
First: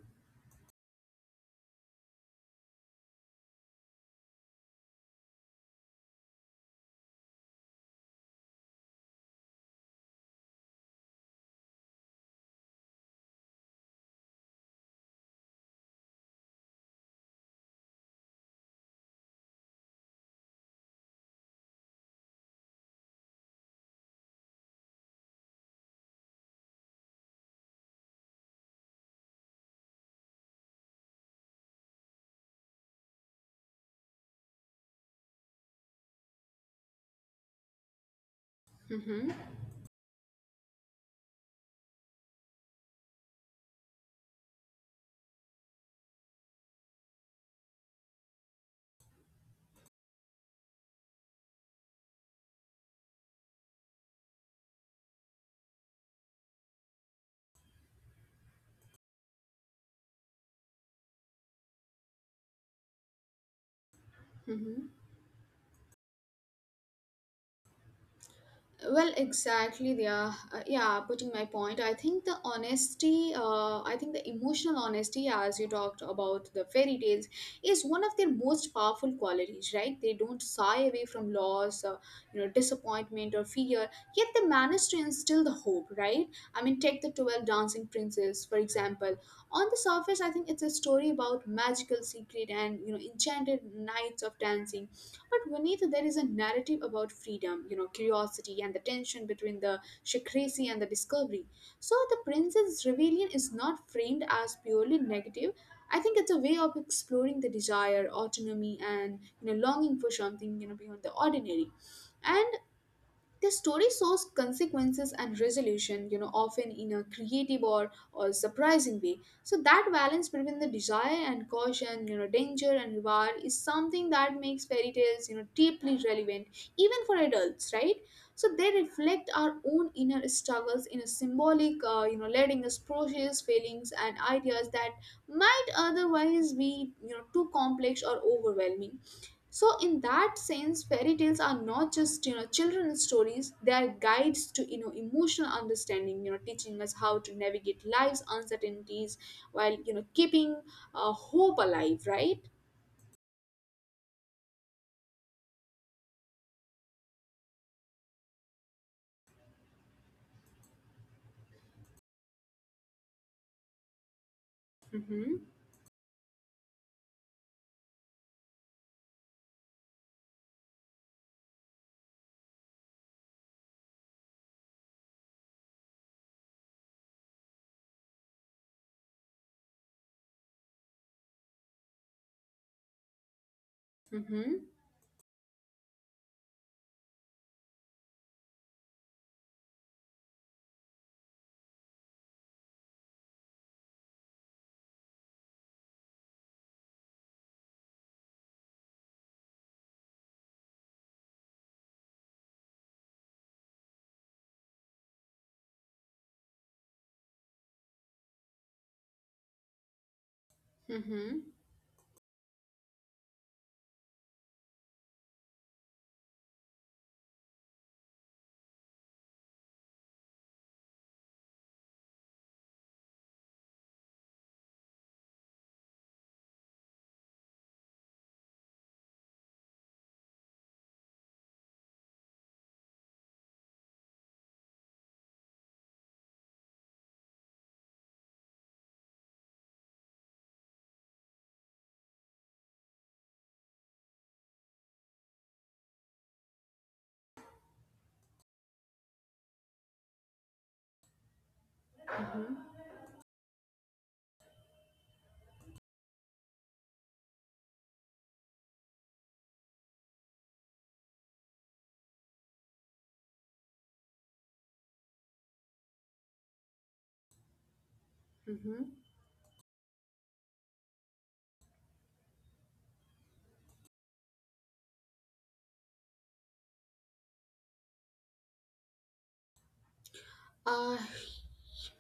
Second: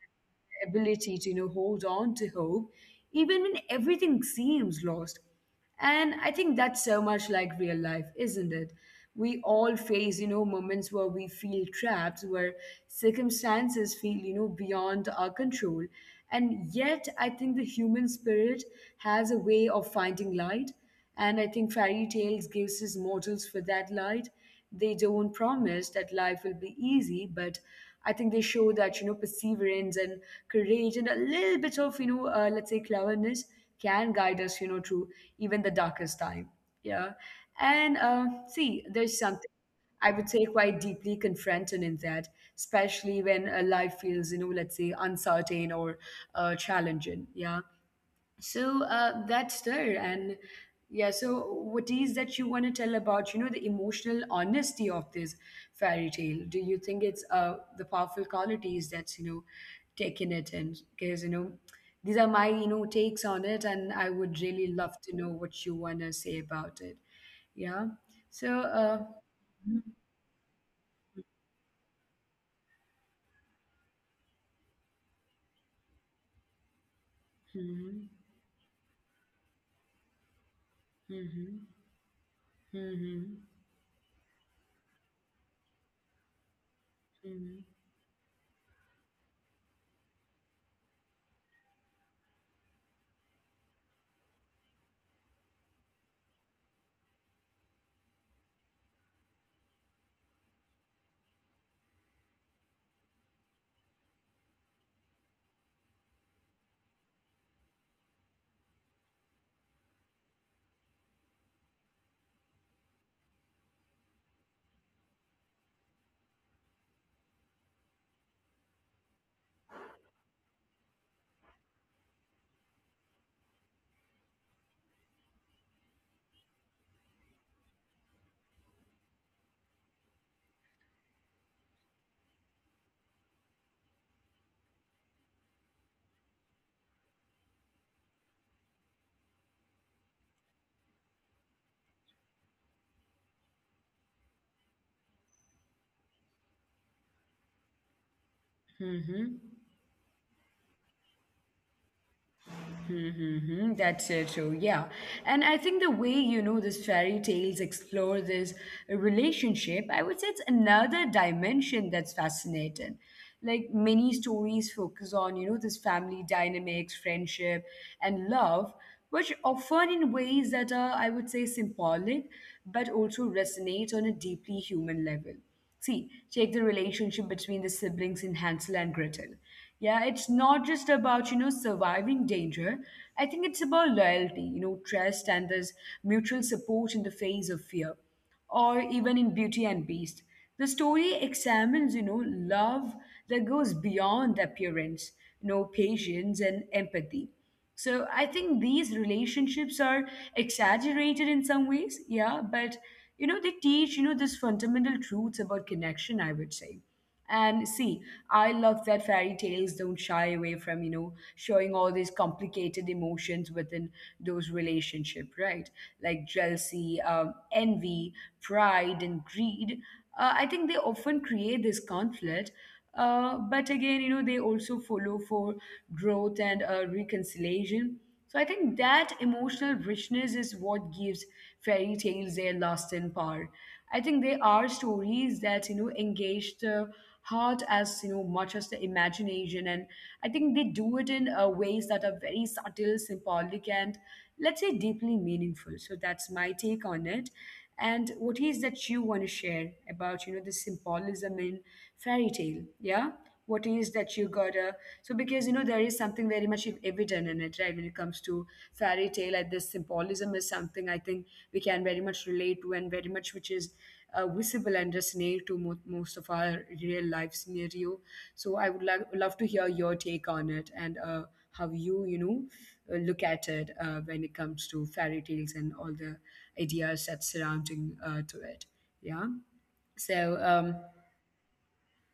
A: ability to hold on to hope even when everything seems lost. And I think that's so much like real life, isn't it? We all face, moments where we feel trapped, where circumstances feel, beyond our control. And yet I think the human spirit has a way of finding light. And I think fairy tales gives us mortals for that light. They don't promise that life will be easy, but I think they show that perseverance and courage and a little bit of let's say cleverness can guide us through even the darkest time. Yeah, and see, there's
B: Mm-hmm.
A: something I would say quite deeply confronting in that, especially when life feels, let's say, uncertain or challenging. Yeah, so that's there. And yeah, so what is that you want to tell about, the emotional honesty of this fairy tale? Do you think it's the powerful qualities that's, taking it? And because, these are my, takes on it, and I would really
B: Mm-hmm.
A: love to know what you want to say about it, yeah, so
B: Well,
A: mhm,
B: exactly. Yeah Putting my point, I think the emotional honesty, as you talked about, the fairy tales is one
A: mhm,
B: of their most powerful qualities, right? They don't shy away from loss, you know disappointment
A: mhm,
B: or fear, yet they manage to instill the hope, right? I mean, take the
A: mhm,
B: 12
A: mhm,
B: dancing princes for example. On the surface, I think it's a story about magical secret and you know enchanted nights of dancing, but beneath there is a narrative about freedom, you know, curiosity and the tension between the secrecy and the discovery. So the Princess Rebellion is not framed as purely negative. I think it's a way of exploring the desire, autonomy, and you know, longing for something you know beyond the ordinary. And the story shows consequences and resolution, you know, often in a creative or surprising way. So that balance between the desire and caution, you know, danger and reward is something that makes fairy tales, you know, deeply relevant, even for adults, right? So they reflect our own inner struggles in a symbolic, you know, letting us process feelings and ideas that might otherwise be, you know, too complex or overwhelming. So, in that sense, fairy tales are not just you know children's stories; they are guides to you know emotional understanding. You know, teaching us how to navigate life's uncertainties
A: mhm.
B: while you know keeping hope alive. Right?
A: Mm-hmm, mm-hmm. That's so true. Yeah. And I think the way, these fairy tales explore this relationship, I would say it's another dimension that's fascinating. Like many stories
B: Mm-hmm.
A: focus on, this family dynamics, friendship, and love, which often in ways that are, I would say, symbolic, but also resonate on a deeply human level. See, take the relationship between the siblings in Hansel and Gretel. Yeah, it's not just about, surviving danger. I think it's about
B: Mm-hmm.
A: loyalty, trust and this mutual support in the face of fear, or even in Beauty and Beast. The story examines, love that goes beyond the appearance, patience and empathy. So I think these relationships are exaggerated in some ways, yeah, but they teach, this fundamental truths about connection, I would say. And see, I love that fairy tales don't shy away from,
B: Mm-hmm.
A: showing all these complicated emotions within those relationship, right? Like jealousy, envy, pride, and greed. I think they often create this conflict, but again, they also follow for growth and reconciliation. So I think that emotional richness is what gives fairy tales their lasting power. I think they are stories that, engage the heart as, much as the imagination. And I think they do it in ways that are very subtle, symbolic, and let's say deeply meaningful. So that's my take on it. And what is that you want to share about, the symbolism in fairy tale?
B: Mm-hmm.
A: Yeah, what is that you gotta? So because you know there is something very much evident in it, right? When it comes to fairy tale, like this symbolism is something I think we can very much relate to, and very much which is visible and resonate to most of our real life scenario. So I would
B: Mm-hmm.
A: like love to hear your take on it and how you you know look at it when it comes to fairy tales and all the ideas that surrounding to it. Yeah. So.
B: Uh,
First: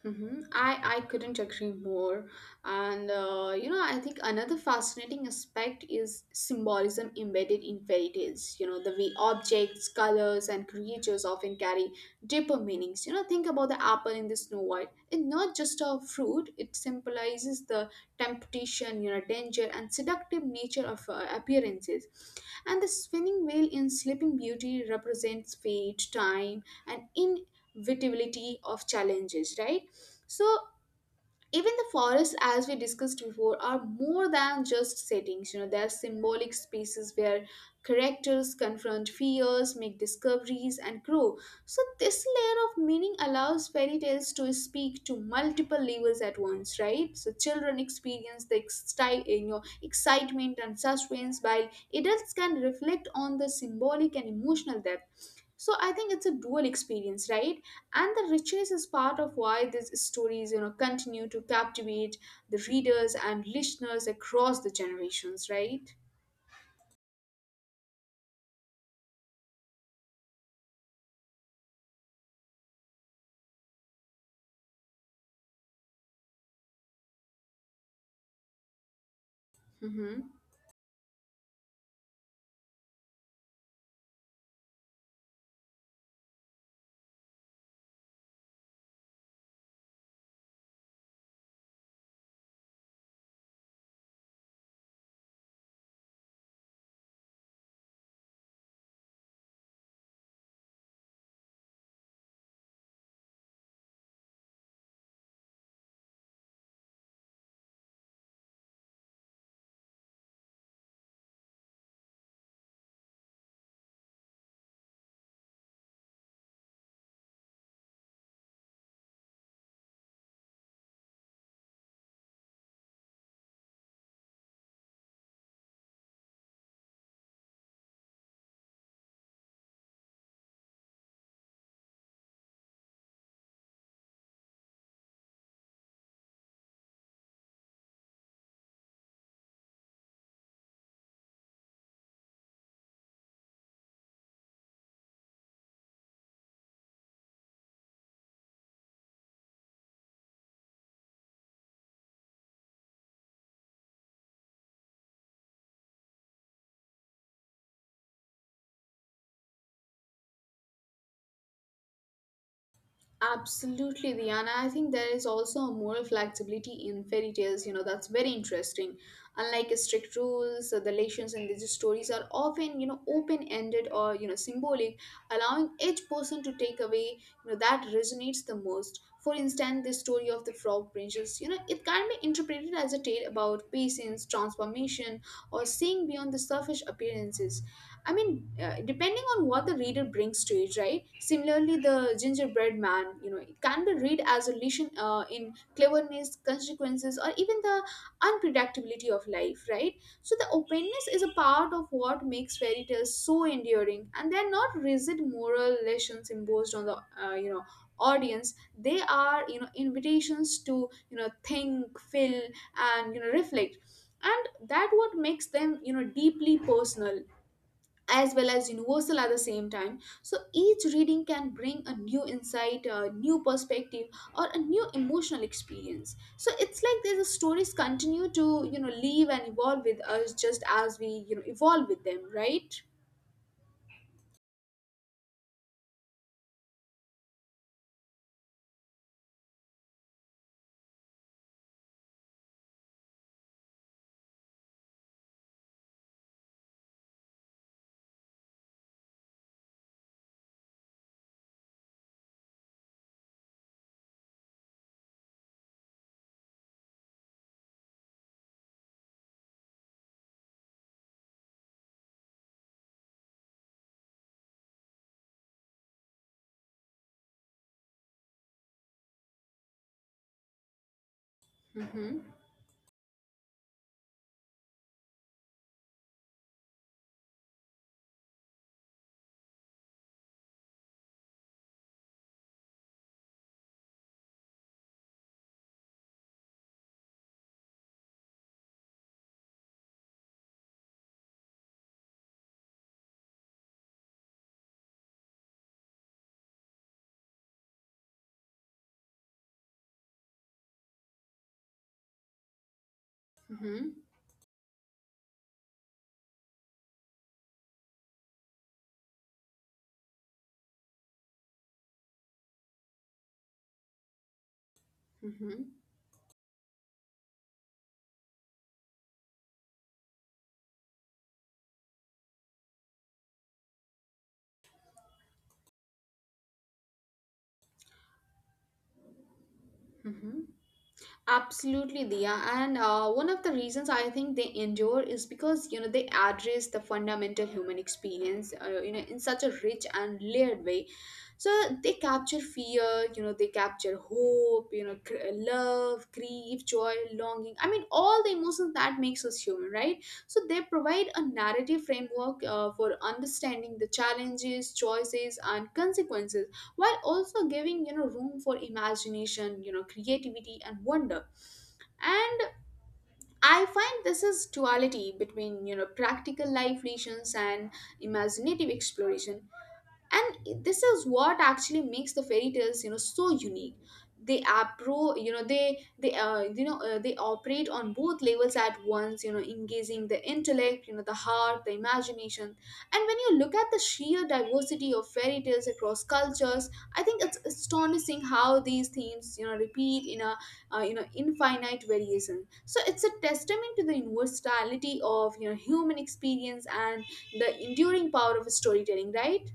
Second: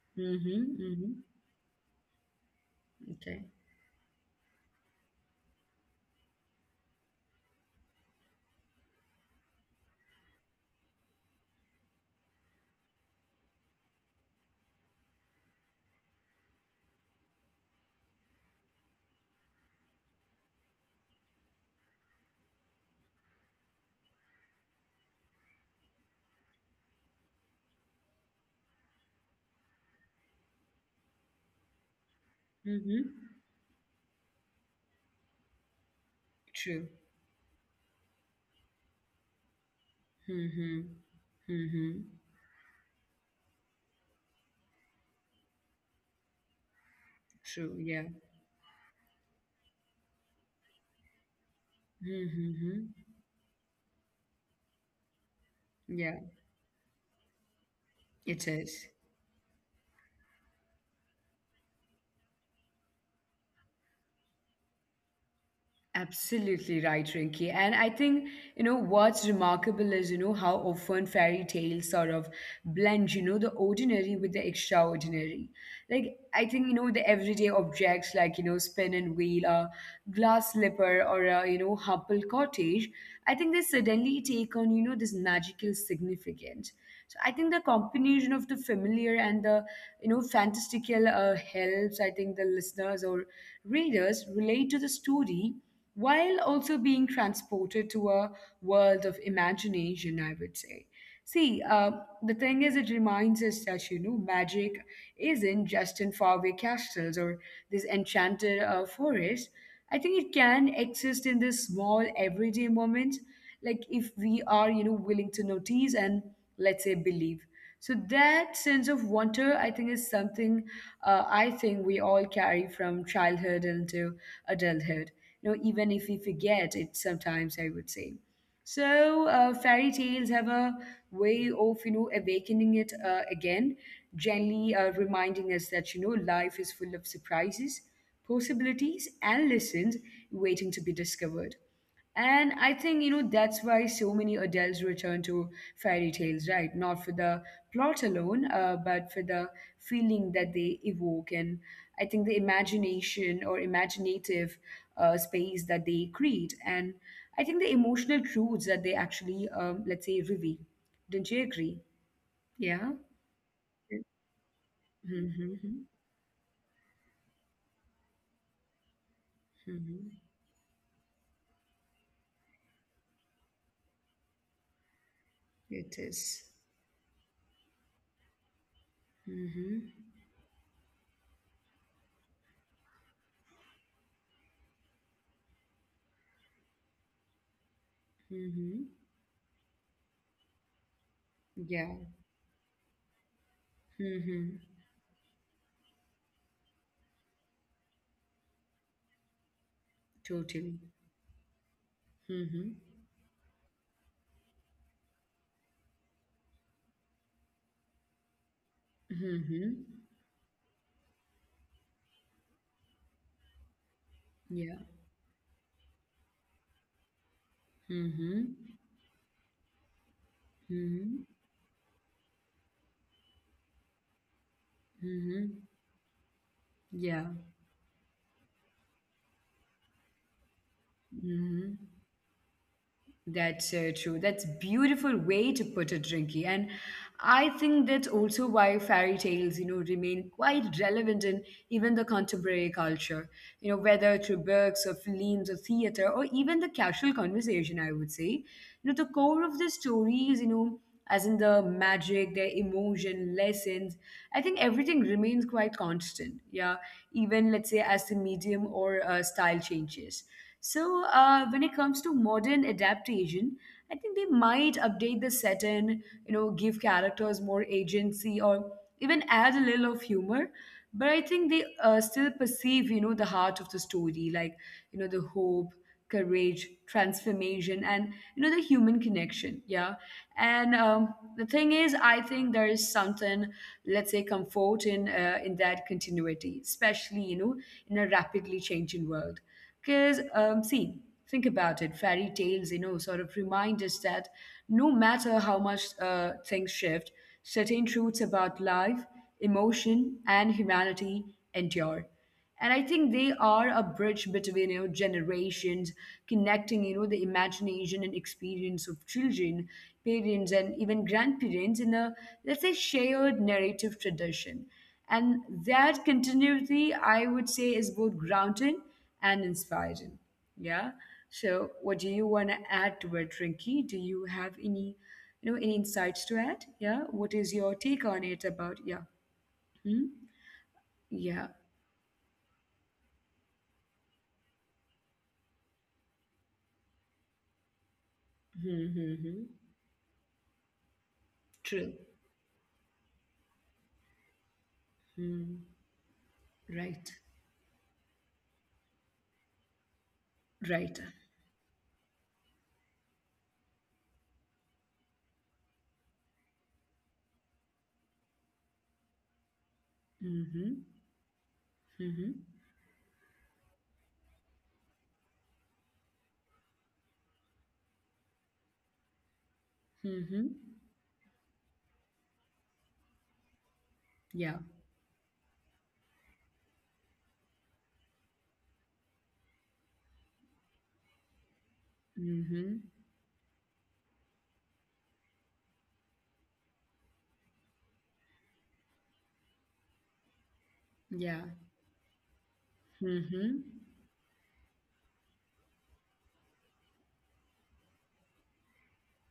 B: mhm.
A: Mm-hmm.
B: I, I
A: Mm-hmm.
B: couldn't agree more. And,
A: Okay.
B: you know, I think another fascinating aspect is symbolism embedded in fairy tales. You know, the way objects, colors, and creatures often carry deeper meanings. You know, think about the apple in the Snow White. It's not just a fruit, it symbolizes the temptation, you know, danger, and seductive nature of appearances. And the spinning wheel in Sleeping Beauty represents fate, time, and vitability of challenges, right? So even the forests, as we discussed
A: Mm-hmm.
B: before, are more than just settings. You know, they are symbolic
A: True.
B: spaces where characters confront fears, make discoveries,
A: Mm-hmm.
B: and grow. So
A: Mm-hmm.
B: this layer of meaning allows fairy tales to speak to multiple levels at once, right? So children
A: True. Yeah.
B: experience the you know, excitement and suspense, while adults
A: Mm-hmm.
B: can
A: Mm-hmm.
B: reflect on the symbolic and emotional depth. So I think it's
A: Yeah.
B: a dual experience, right? And the
A: It
B: richness is
A: is.
B: part of why these stories you know continue to captivate the readers and listeners across the generations, right?
A: Absolutely right, Rinky. And I think, what's remarkable is, how often fairy tales sort of blend, the ordinary with the extraordinary. Like, I think, the everyday objects like, spin and wheel, a
B: Hmm.
A: glass slipper, or a, Hubble cottage, I think they suddenly take on, this magical significance. So I think the combination of the familiar and the, fantastical helps, I think, the listeners or readers relate to the story while also being transported to a world of imagination, I would say. See, the thing is, it reminds us that, magic isn't just in faraway castles or this enchanted forest. I think it can exist in this small, everyday moment, like if we are, willing to notice and, let's say, believe. So that sense of wonder, I think, is something I think we all carry from childhood into adulthood. You know, even if we forget it sometimes, I would say. So, fairy tales have a way of, awakening it again, gently reminding us that, life is full of surprises, possibilities, and lessons waiting to be discovered. And I think, that's why so many adults return to fairy tales, right? Not for the plot alone, but for the feeling that they evoke. And I think the imagination or imaginative space that they create. And I think the emotional truths that they actually, let's say, reveal. Don't you agree? Yeah.
B: Absolutely, Diana. I think there is
A: Mm-hmm.
B: also a
A: Mm-hmm.
B: moral flexibility in fairy tales. You know, that's very interesting. Unlike
A: Mm-hmm.
B: strict rules, the relations in these stories are often, you know, open-ended or, you know, symbolic, allowing
A: It
B: each
A: is.
B: person to take away, you know, that resonates the most. For instance, the
A: Mm-hmm.
B: story of the frog princess, you know, it can be interpreted as a tale about patience, transformation, or seeing beyond the surface appearances. I mean,
A: Mm-hmm.
B: depending on what the reader brings to it, right? Similarly,
A: Yeah.
B: the gingerbread man, you know, it can be read as a
A: Mm-hmm.
B: lesson in cleverness, consequences, or even the unpredictability of life, right? So the
A: Totally.
B: openness is a part of what makes
A: Mm-hmm.
B: fairy tales so enduring, and they're not rigid moral lessons imposed on the, you know, audience. They are you know
A: Mm-hmm.
B: invitations to you know think, feel, and you know reflect. And
A: Yeah.
B: that what makes them you know deeply personal as well
A: Mm-hmm.
B: as universal at the same time. So each reading
A: Mm-hmm.
B: can bring a new insight, a new perspective, or a new emotional
A: Mm-hmm.
B: experience. So it's like these
A: Yeah.
B: stories continue to you know live and evolve with us, just as we you know
A: Mm-hmm.
B: evolve with them, right?
A: That's so true. That's beautiful way to put it, Rinky. And I think that's also why fairy tales, remain quite relevant in even the contemporary culture. You know, whether through books or films or theater or even the casual conversation, I would say. You know, the core of the story is, as in the magic, their emotion, lessons. I think everything remains quite constant. Yeah, even let's say as the medium or style changes. So when it comes to modern adaptation, I think they might update the setting, give characters more agency or even add a little of humor. But I think they
B: Mm-hmm.
A: still perceive, the heart of the story, like the hope, courage, transformation, and the human connection. Yeah. And the thing is, I think there is something, let's say, comfort in that continuity, especially in a rapidly changing world, because see, think about it, fairy tales sort of remind us that no matter how much things shift, certain truths about life, emotion, and humanity endure. And I think they are
B: Mm-hmm.
A: a bridge between generations, connecting the imagination and experience of children, parents, and even grandparents in a, let's say, shared narrative tradition. And
B: Mm-hmm.
A: that continuity, I would say, is both grounding and inspiring. Yeah. So what do you want to add to it, Rinki? Do you have any any insights to add? Yeah, what is your take on it about? Yeah. Hmm?
B: Mm-hmm.
A: Yeah.
B: Absolutely, Dia. And one of the reasons I think they endure is because you know they address the fundamental human experience, you know,
A: Hmm.
B: in
A: Hmm,
B: such a
A: hmm.
B: rich and layered way. So they
A: True.
B: capture fear, you know, they capture hope, you know,
A: Mm,
B: love, grief, joy,
A: right.
B: longing. I mean, all the emotions that makes us human, right? So they provide a
A: Right.
B: narrative framework for understanding the challenges, choices, and consequences while also giving room for imagination, creativity and
A: Mm-hmm.
B: wonder. And
A: Mm-hmm.
B: I find this is duality between practical life lessons and imaginative exploration, and
A: Mm-hmm.
B: this is what actually makes the fairy tales, so unique. They
A: Yeah.
B: appro you know they you know They operate on both levels at once, engaging the intellect, the heart, the imagination.
A: Mm-hmm.
B: And when you look at the sheer diversity of fairy tales across cultures, I think it's astonishing how these themes, repeat in a you know
A: Yeah.
B: infinite variation. So it's a testament
A: Mm-hmm.
B: to the universality of human experience and the enduring power of storytelling, right?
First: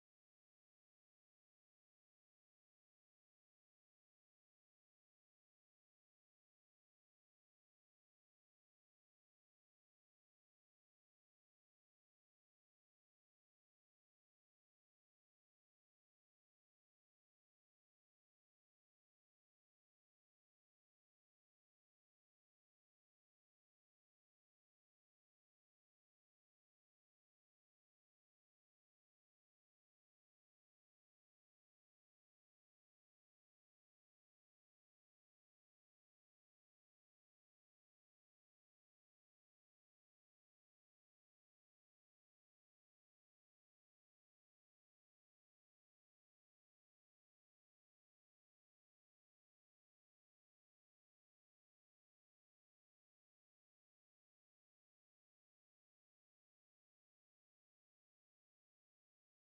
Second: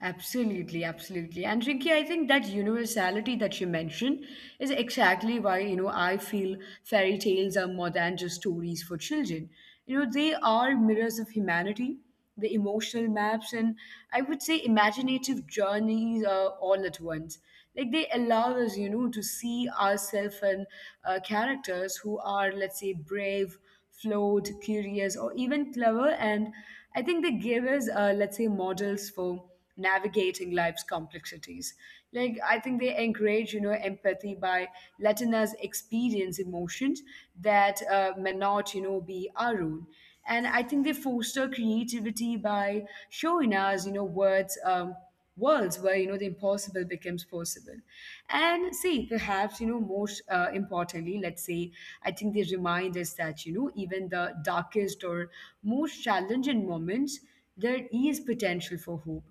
A: Absolutely, absolutely. And Rinki, I think that universality that you mentioned is exactly why, I feel fairy tales are more than just stories for children. You know, they are mirrors of humanity, the emotional maps, and I would say imaginative journeys all at once. Like they allow us, to see ourselves and characters who are, let's say, brave, flawed, curious, or even clever. And I think they gave us, let's say, models for navigating life's complexities. Like, I think they encourage, empathy by letting us experience emotions that may not, be our own. And I think they foster creativity by showing us, words. Worlds where the impossible becomes possible. And see, perhaps most importantly, let's say, I think they remind us that even the darkest or most challenging moments, there is potential for hope,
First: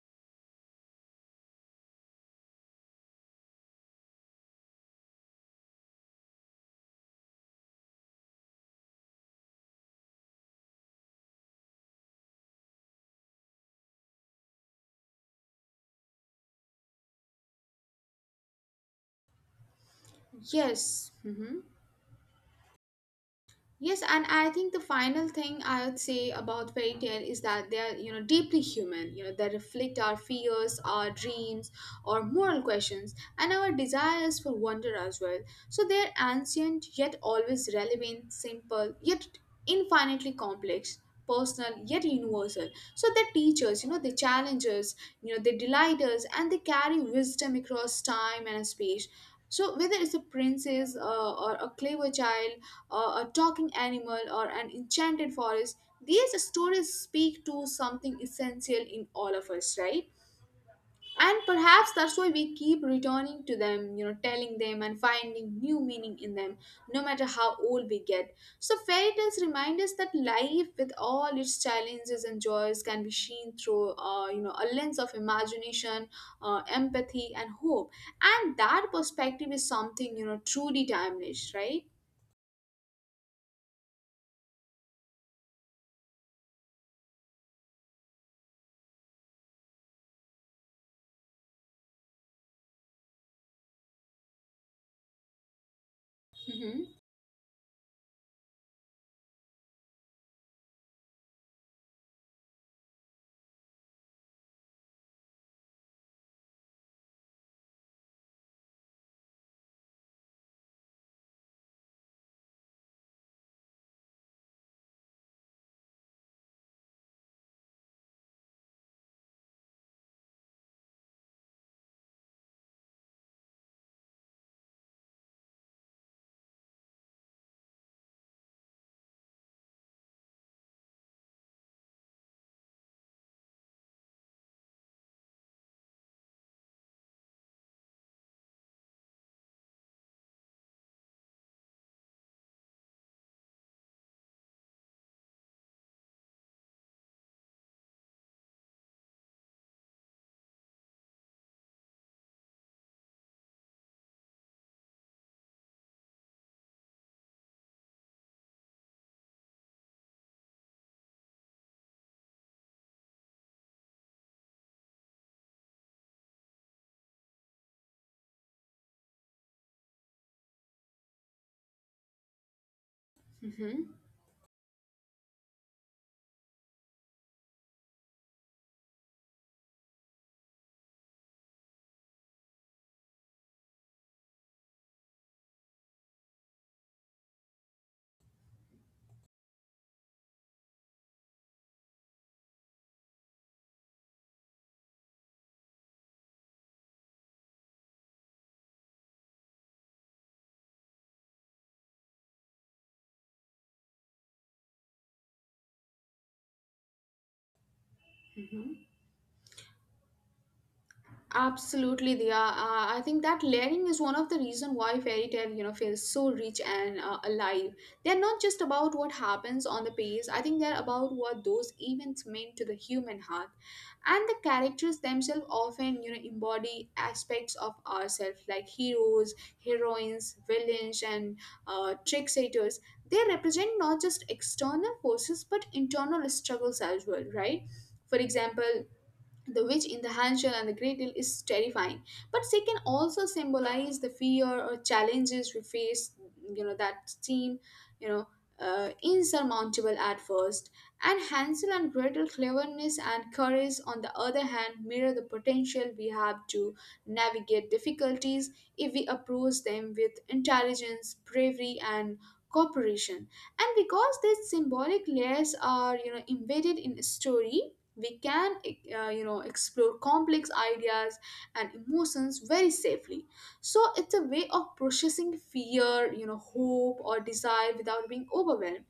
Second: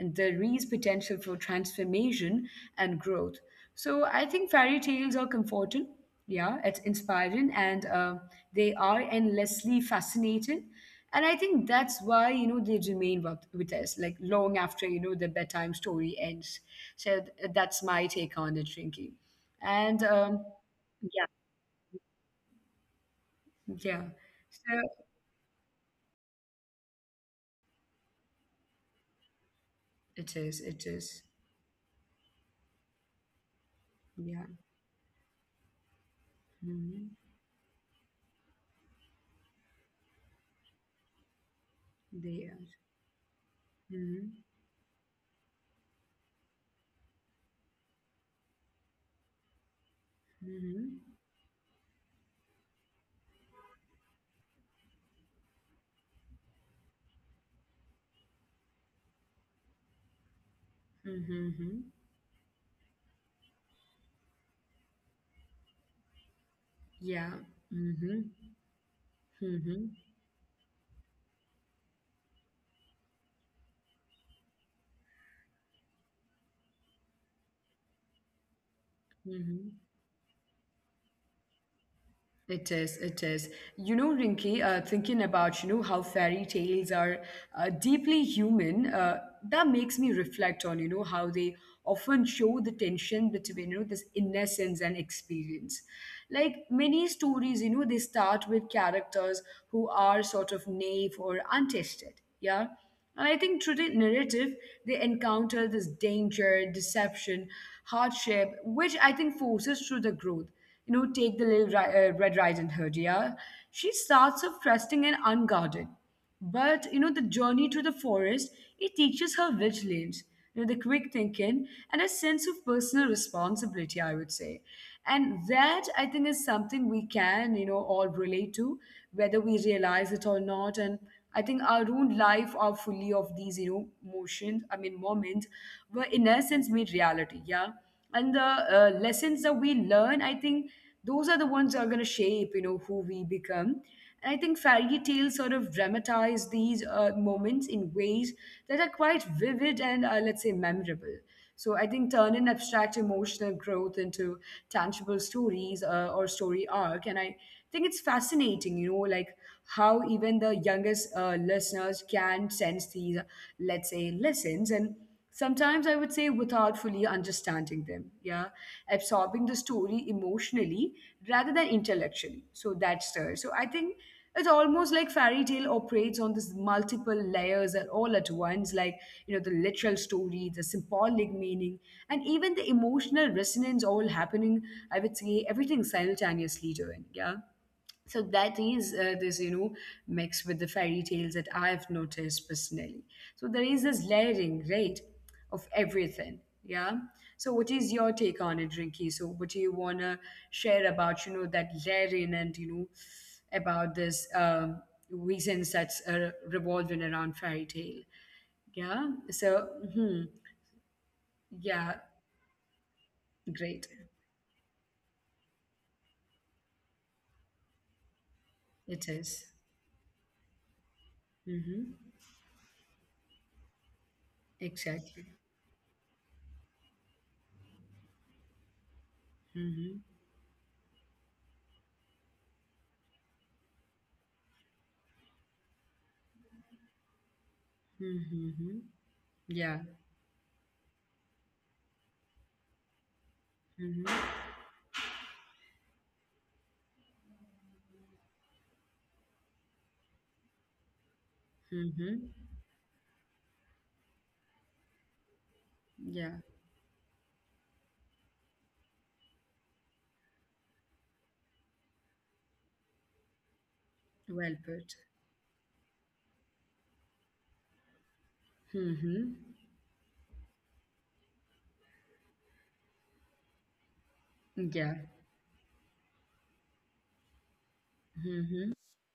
A: and there is potential for transformation and growth. So I think fairy tales are comforting, yeah, it's inspiring, and they are endlessly fascinating. And I think that's why, they remain with us, like long after, the bedtime story ends. So that's my take on it, Rinky. And
B: Yes.
A: yeah,
B: Mhm. Yes,
A: yeah.
B: and I think the
A: So
B: final thing I would say about fairy tale is that they are, you know, deeply human. You know, they reflect our
A: it is,
B: fears,
A: it
B: our
A: is.
B: dreams, our moral questions, and our desires
A: Yeah.
B: for wonder as well. So they are ancient
A: Mm-hmm.
B: yet always relevant, simple yet infinitely complex, personal yet
A: They are.
B: universal. So they teach us, you know,
A: Mm-hmm.
B: they challenge us, you know, they delight us, and they carry wisdom across time and space. So whether it's a
A: Mm-hmm.
B: princess, or a clever child, a talking animal, or an enchanted forest, these stories speak to something essential in all of us, right?
A: Mm-hmm.
B: And
A: Mm-hmm.
B: perhaps that's why we keep returning to them, you know, telling them and finding new meaning in them,
A: Yeah.
B: no matter how
A: Mm-hmm.
B: old we get. So fairy tales
A: Mm-hmm.
B: remind us that life, with all its challenges and joys, can be seen through, you know, a lens of imagination, empathy, and hope. And that
A: Mm-hmm.
B: perspective is something, you know, truly timeless, right?
A: It is, it is. You know, Rinki, thinking about, how fairy tales are deeply human, that makes me reflect on, how they often show the tension between, this innocence and experience. Like many
B: Mm-hmm.
A: stories, they start with characters who are sort of naive or untested, yeah? And I think through the narrative, they encounter this danger, deception, hardship, which I think forces through the growth. You know, take the little Red Riding Hood, yeah? She starts off trusting and unguarded. But, the journey to the forest, it teaches her vigilance, the quick thinking, and a sense of personal responsibility, I would say. And that, I think, is something we can, all relate to, whether we realize it or not. And I think our own life are fully of these, motions, I mean, moments were in essence made reality, yeah? And the lessons that we learn, I think those are the ones that are going to shape who we become. And I think fairy tales sort of dramatize these moments in ways that are quite vivid and let's say memorable. So I think turn in abstract emotional growth into tangible stories or story arc. And I think it's fascinating, like how even the youngest listeners can sense these, let's say, lessons and sometimes, I would say, without fully understanding them, yeah, absorbing the story emotionally rather than intellectually. So that's there. So I think
B: Mm-hmm.
A: it's almost like fairy tale operates on this multiple layers and all at once, like the literal story, the symbolic meaning, and even the emotional resonance all happening. I would say everything simultaneously doing, yeah. So that is this, mix with the fairy tales that I've noticed personally. So there is this layering, right, of everything. Yeah. So what is your take on it, Rinky? So what do you wanna share about, that layering and about this reasons that's revolving around fairy tale?
B: Hmm.
A: Yeah. So hmm. Yeah,
B: Absolutely, Diya. I think that
A: great.
B: layering is one of the reason why fairy tale, you know, feels so rich and alive. They're not just
A: It
B: about
A: is.
B: what happens on the page. I think they're about what
A: Mm-hmm.
B: those events mean to the human heart, and the characters
A: Exactly.
B: themselves often, you know, embody aspects of ourselves, like heroes,
A: Mm-hmm.
B: heroines, villains, and tricksters. They represent not just external forces but internal struggles as well, right? For
A: Mm-hmm.
B: example,
A: Yeah.
B: the witch in the handshell and the great deal is terrifying, but she can also symbolize
A: Mm-hmm.
B: the fear or challenges we face, you know, that seem, you know, insurmountable at first. And Hansel and
A: Mm-hmm.
B: Gretel cleverness and courage, on the other hand, mirror the potential
A: Yeah.
B: we have to navigate difficulties if we approach them with intelligence, bravery, and cooperation. And because
A: Well
B: these
A: put.
B: symbolic layers are, you know, embedded in a story, we can
A: Mm-hmm.
B: you know, explore complex ideas and emotions very safely. So it's a way
A: Yeah.
B: of processing fear, you know, hope or desire without being
A: Mm-hmm.
B: overwhelmed.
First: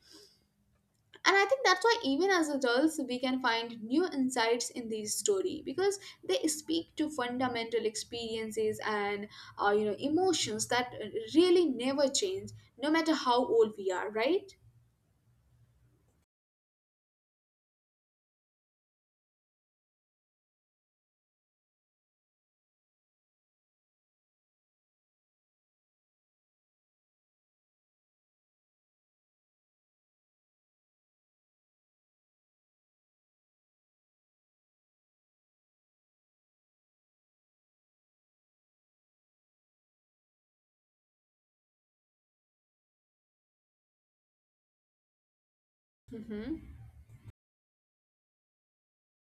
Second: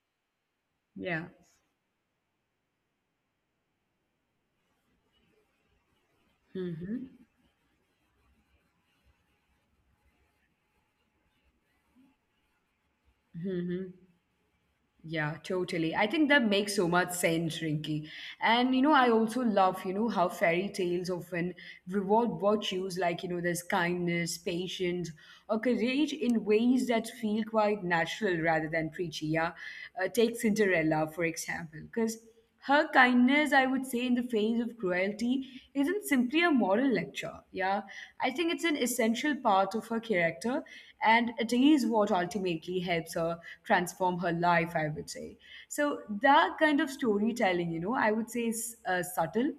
A: Yeah.
B: And I think that's why even as adults we can find new insights in these story, because they speak
A: Mm-hmm.
B: to fundamental experiences and, you know, emotions that really never change, no matter how
A: Mm-hmm.
B: old we are, right?
A: Yeah, totally. I think that makes so much sense, Rinky. And I also love, how fairy tales often reward virtues like, there's kindness, patience, or courage in ways that feel quite natural rather than preachy. Yeah. Take Cinderella, for example, because her kindness, I would say, in the face of cruelty isn't simply a moral lecture. Yeah, I think it's an essential part of her character, and it is what ultimately helps her transform her life, I would say. So that kind of
B: Mm-hmm.
A: storytelling, you know, I would say is subtle,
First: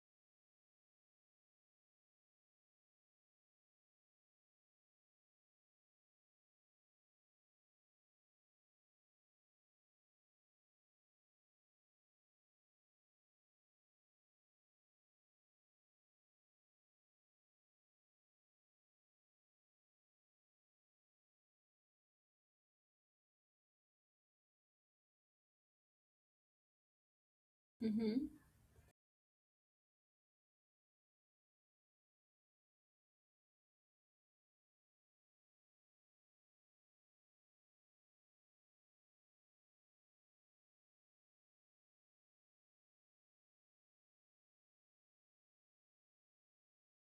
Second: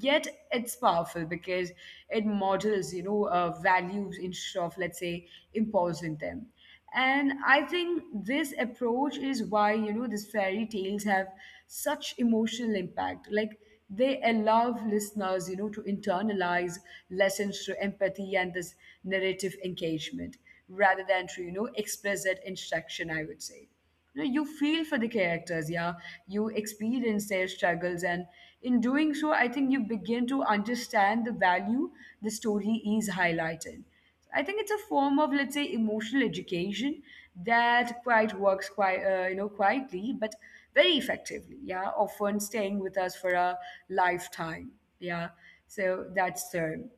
A: yet it's powerful because it models, you know, values instead of, let's say, imposing them. And I think this approach is why, you know, these fairy tales have such emotional impact. Like, they allow listeners, you know, to internalize lessons through empathy and this narrative engagement rather than to, you know, explicit instruction, I would say. You feel for the characters. Yeah, you experience their
B: Mm-hmm.
A: struggles, and in doing so, I think you begin to understand the value the story is highlighting. I think it's a form of, let's say, emotional education that quite works quite you know, quietly, but very effectively. Yeah, often staying with us for a lifetime. Yeah. So that's the—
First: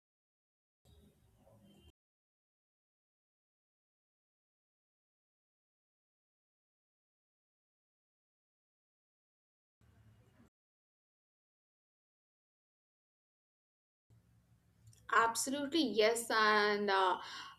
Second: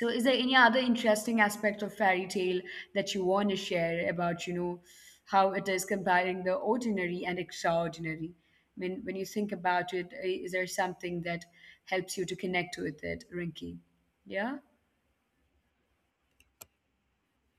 A: Is there any other interesting aspect of fairy tale that you want to share about, you know, how it is comparing the ordinary and extraordinary? I mean, when you think about it, is there something that helps you to connect with it, Rinky? Yeah?
B: Absolutely, yes. And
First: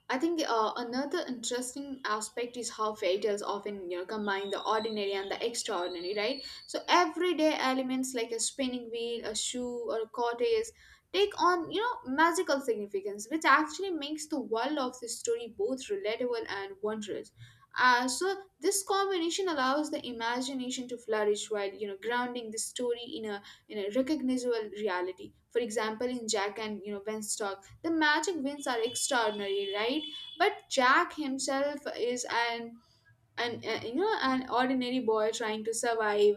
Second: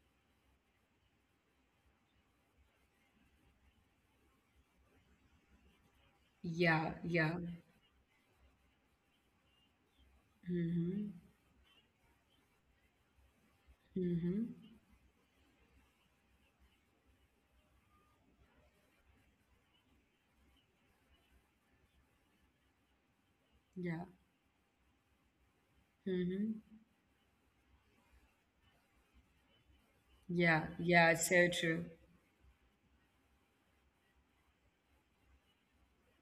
B: I think another interesting aspect is how fairy tales often, you know, combine the ordinary and the extraordinary, right? So
A: Yeah,
B: everyday
A: yeah.
B: elements like a spinning wheel, a shoe, or a cottage
A: Mm-hmm.
B: take on, you know, magical significance, which actually makes the
A: Mm-hmm.
B: world of the story both relatable and wondrous. So this combination allows the imagination to flourish while, you know, grounding the story in a, you know,
A: Yeah.
B: recognizable reality. For example, in Jack and,
A: Mm-hmm.
B: you know, Beanstalk, the magic winds are extraordinary, right? But
A: Yeah,
B: Jack
A: yeah, it's so
B: himself
A: true.
B: is an you know, an ordinary boy trying to survive